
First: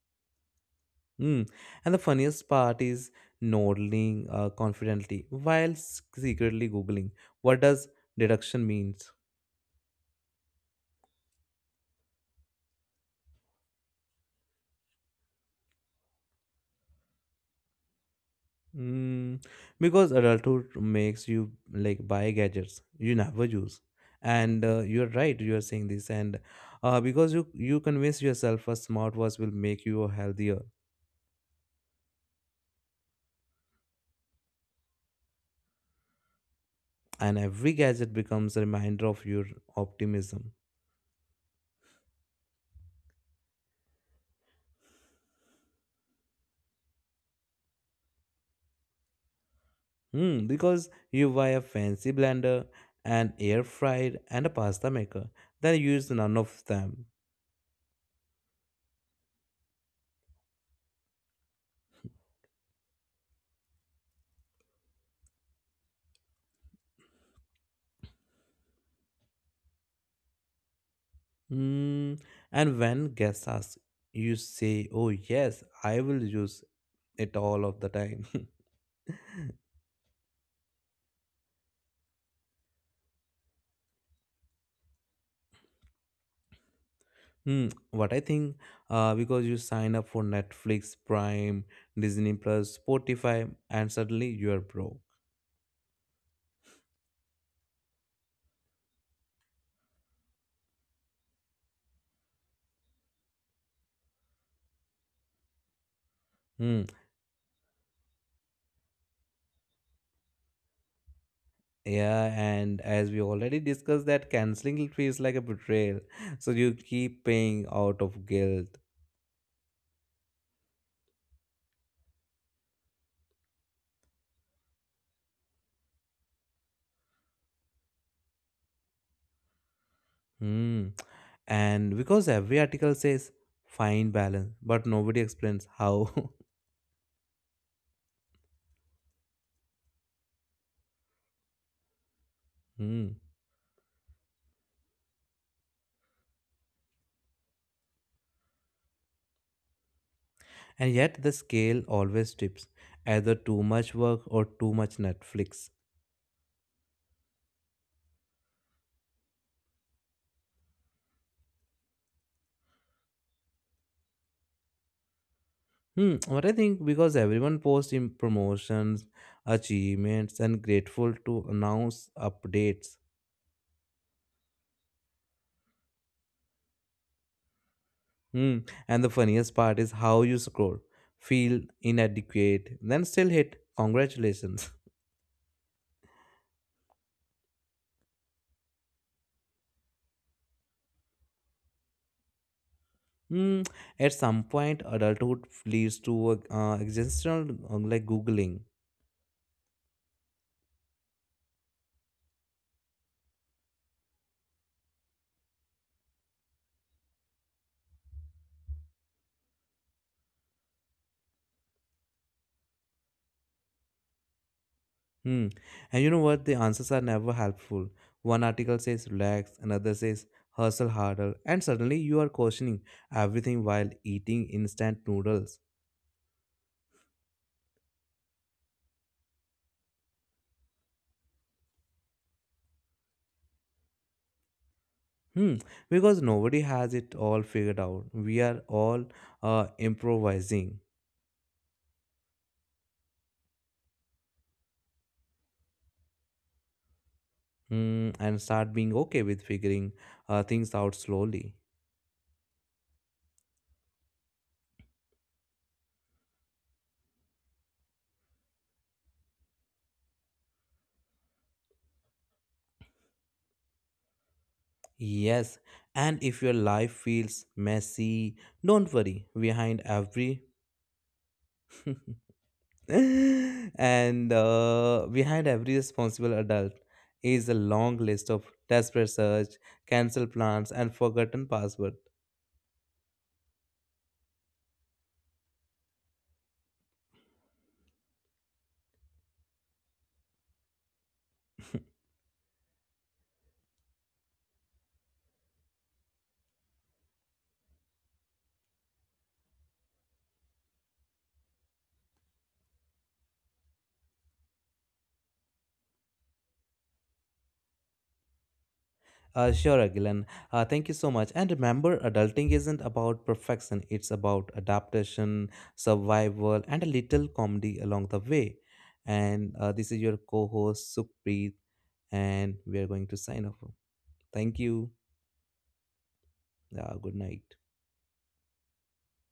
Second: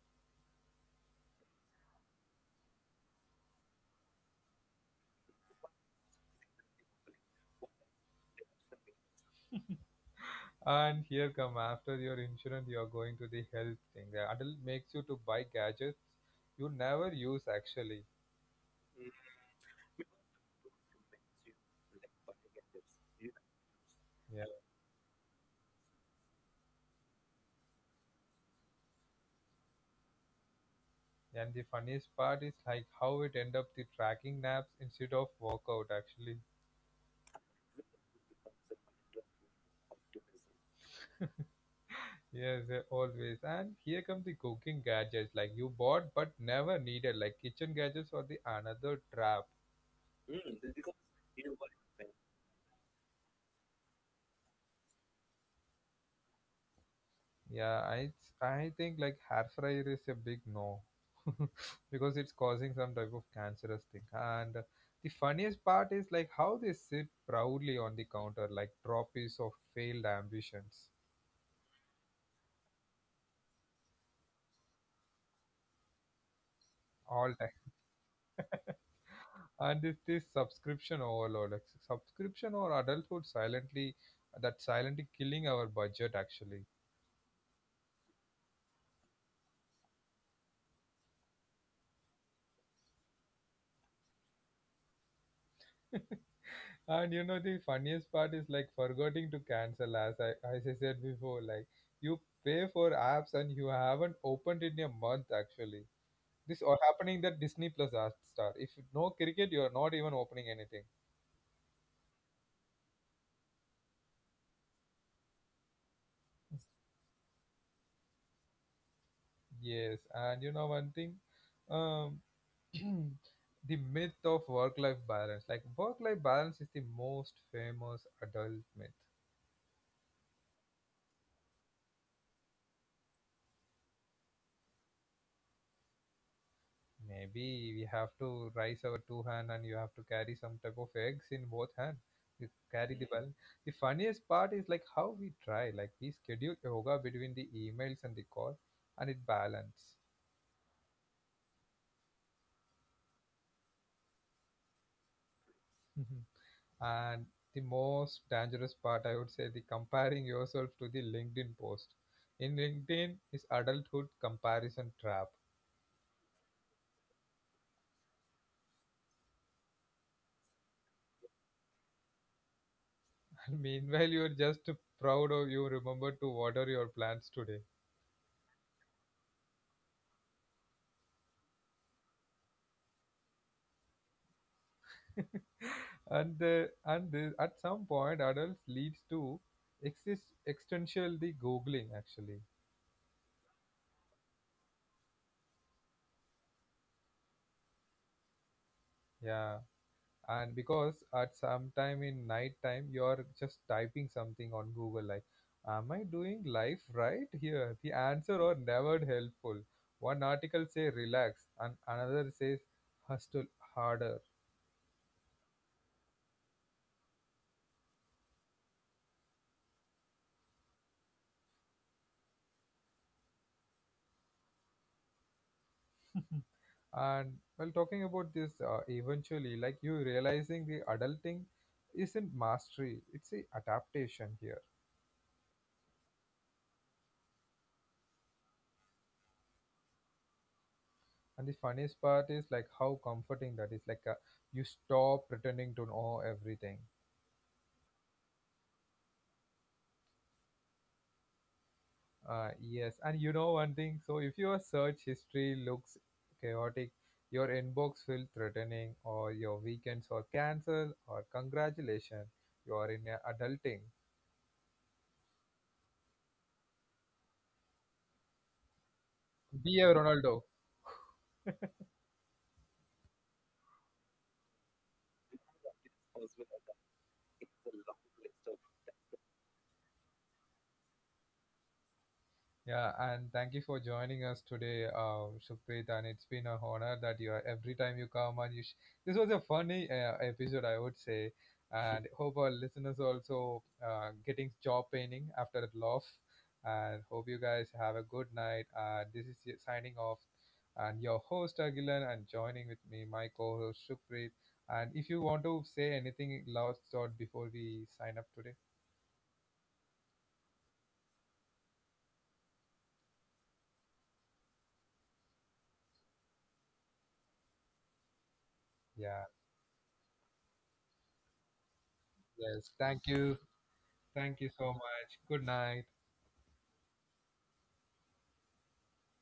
[SPEAKER 2] Hmm. And the funniest part is nodding confidently while secretly googling what does deduction means.
[SPEAKER 1] and here come after your insurance, you're going to the health thing. The adult makes you to buy gadgets you never use actually.
[SPEAKER 2] Hmm. Because adulthood makes you like buy gadgets you never use,
[SPEAKER 1] Yeah.
[SPEAKER 2] and you are right. You are saying this, and because you convince yourself a smartwatch will make you healthier.
[SPEAKER 1] And the funniest part is like how it end up the tracking naps instead of workout actually.
[SPEAKER 2] And every gadget becomes a reminder of your optimism.
[SPEAKER 1] Yes, always. And here come the cooking gadgets like you bought but never needed, like kitchen gadgets or the another trap.
[SPEAKER 2] Hmm, because you buy a fancy blender, an air fried, and a pasta maker, then you use none of them.
[SPEAKER 1] Yeah, I think like hair fryer is a big no because it's causing some type of cancerous thing. And the funniest part is like how they sit proudly on the counter like trophies of failed ambitions
[SPEAKER 2] Hmm, and when guests ask, you say, "Oh yes, I will use it
[SPEAKER 1] all
[SPEAKER 2] all
[SPEAKER 1] time.
[SPEAKER 2] of the time."
[SPEAKER 1] And it's this subscription overload, like subscription or adulthood silently that silently killing our budget actually.
[SPEAKER 2] Hmm, what I think, because you sign up for Netflix, Prime, Disney Plus, Spotify, and suddenly you are broke.
[SPEAKER 1] And you know the funniest part is like forgetting to cancel as I said before, like you pay for apps and you haven't opened it in a month actually. This
[SPEAKER 2] Hmm.
[SPEAKER 1] or happening that Disney Plus Hotstar. Star. If no cricket, you're not even opening anything.
[SPEAKER 2] Yeah, and as we already discussed, that canceling feels like a betrayal, so you keep paying out of guilt.
[SPEAKER 1] Yes, and you know one thing, um, the myth of work-life balance. Like work-life balance is the most famous adult myth.
[SPEAKER 2] Hmm. And because every article says fine balance, but nobody explains how.
[SPEAKER 1] Maybe we have to raise our two hand and you have to carry some type of eggs in both hand. You carry the
[SPEAKER 2] Hmm.
[SPEAKER 1] balance. The funniest part is like how we try. Like we schedule yoga between the emails and the call, and it balance.
[SPEAKER 2] And yet the scale always tips either too much work or too much Netflix.
[SPEAKER 1] Mhm. and the, most dangerous part, I would say, the comparing yourself to the LinkedIn post. In LinkedIn is adulthood comparison trap.
[SPEAKER 2] Hmm, what I think because everyone posts in promotions, achievements, and grateful to announce updates.
[SPEAKER 1] And meanwhile, you're just proud of you remember to water your plants today.
[SPEAKER 2] Hmm. And the funniest part is how you scroll, feel inadequate, then still hit congratulations.
[SPEAKER 1] And the, at some point adults leads to exist existential the googling actually.
[SPEAKER 2] Mm, at some point, adulthood leads to a, existential like googling.
[SPEAKER 1] Yeah. And because at some time in night time you're just typing something on google like am I doing life right here the answer are never helpful. One article say relax and another says hustle harder.
[SPEAKER 2] Hmm. And you know what? The answers are never helpful. One article says relax, another says hustle harder, and suddenly you are questioning everything while eating instant noodles.
[SPEAKER 1] And while talking about this eventually like you realizing the adulting isn't mastery it's a adaptation here.
[SPEAKER 2] Hmm. Because nobody has it all figured out. We are all improvising.
[SPEAKER 1] And the funniest part is like how comforting that is. Like you stop pretending to know everything.
[SPEAKER 2] Hmm. And start being okay with figuring things out slowly.
[SPEAKER 1] Yes, and you know one thing. So if your search history looks chaotic, your inbox feels threatening, or your weekends are cancelled, or congratulations, you are in a adulting.
[SPEAKER 2] Yes, and if your life feels messy, don't worry. Behind
[SPEAKER 1] Be a
[SPEAKER 2] every
[SPEAKER 1] Ronaldo.
[SPEAKER 2] and behind every responsible adult is a long list of desperate search, cancel plans, and forgotten passwords.
[SPEAKER 1] Yeah, and thank you for joining us today, Shukrit. And it's been an honor that you are every time you come and you. This was a funny episode, I would say, and hope our listeners also getting jaw paining after that laugh. And hope you guys have a good night. This is signing off, and your host Agilan, and joining with me my co-host Shukrit. And if you want to say anything last thought before we sign up today,
[SPEAKER 2] Sure, Agilan. Thank you so much. And remember, adulting isn't about perfection, it's about adaptation, survival, and a little comedy along the way.
[SPEAKER 1] yeah,
[SPEAKER 2] And this is your co host, Sukhpreet, and we
[SPEAKER 1] yes,
[SPEAKER 2] are going to sign off.
[SPEAKER 1] thank you
[SPEAKER 2] Thank
[SPEAKER 1] so
[SPEAKER 2] you.
[SPEAKER 1] much. Good night.
[SPEAKER 2] Good night.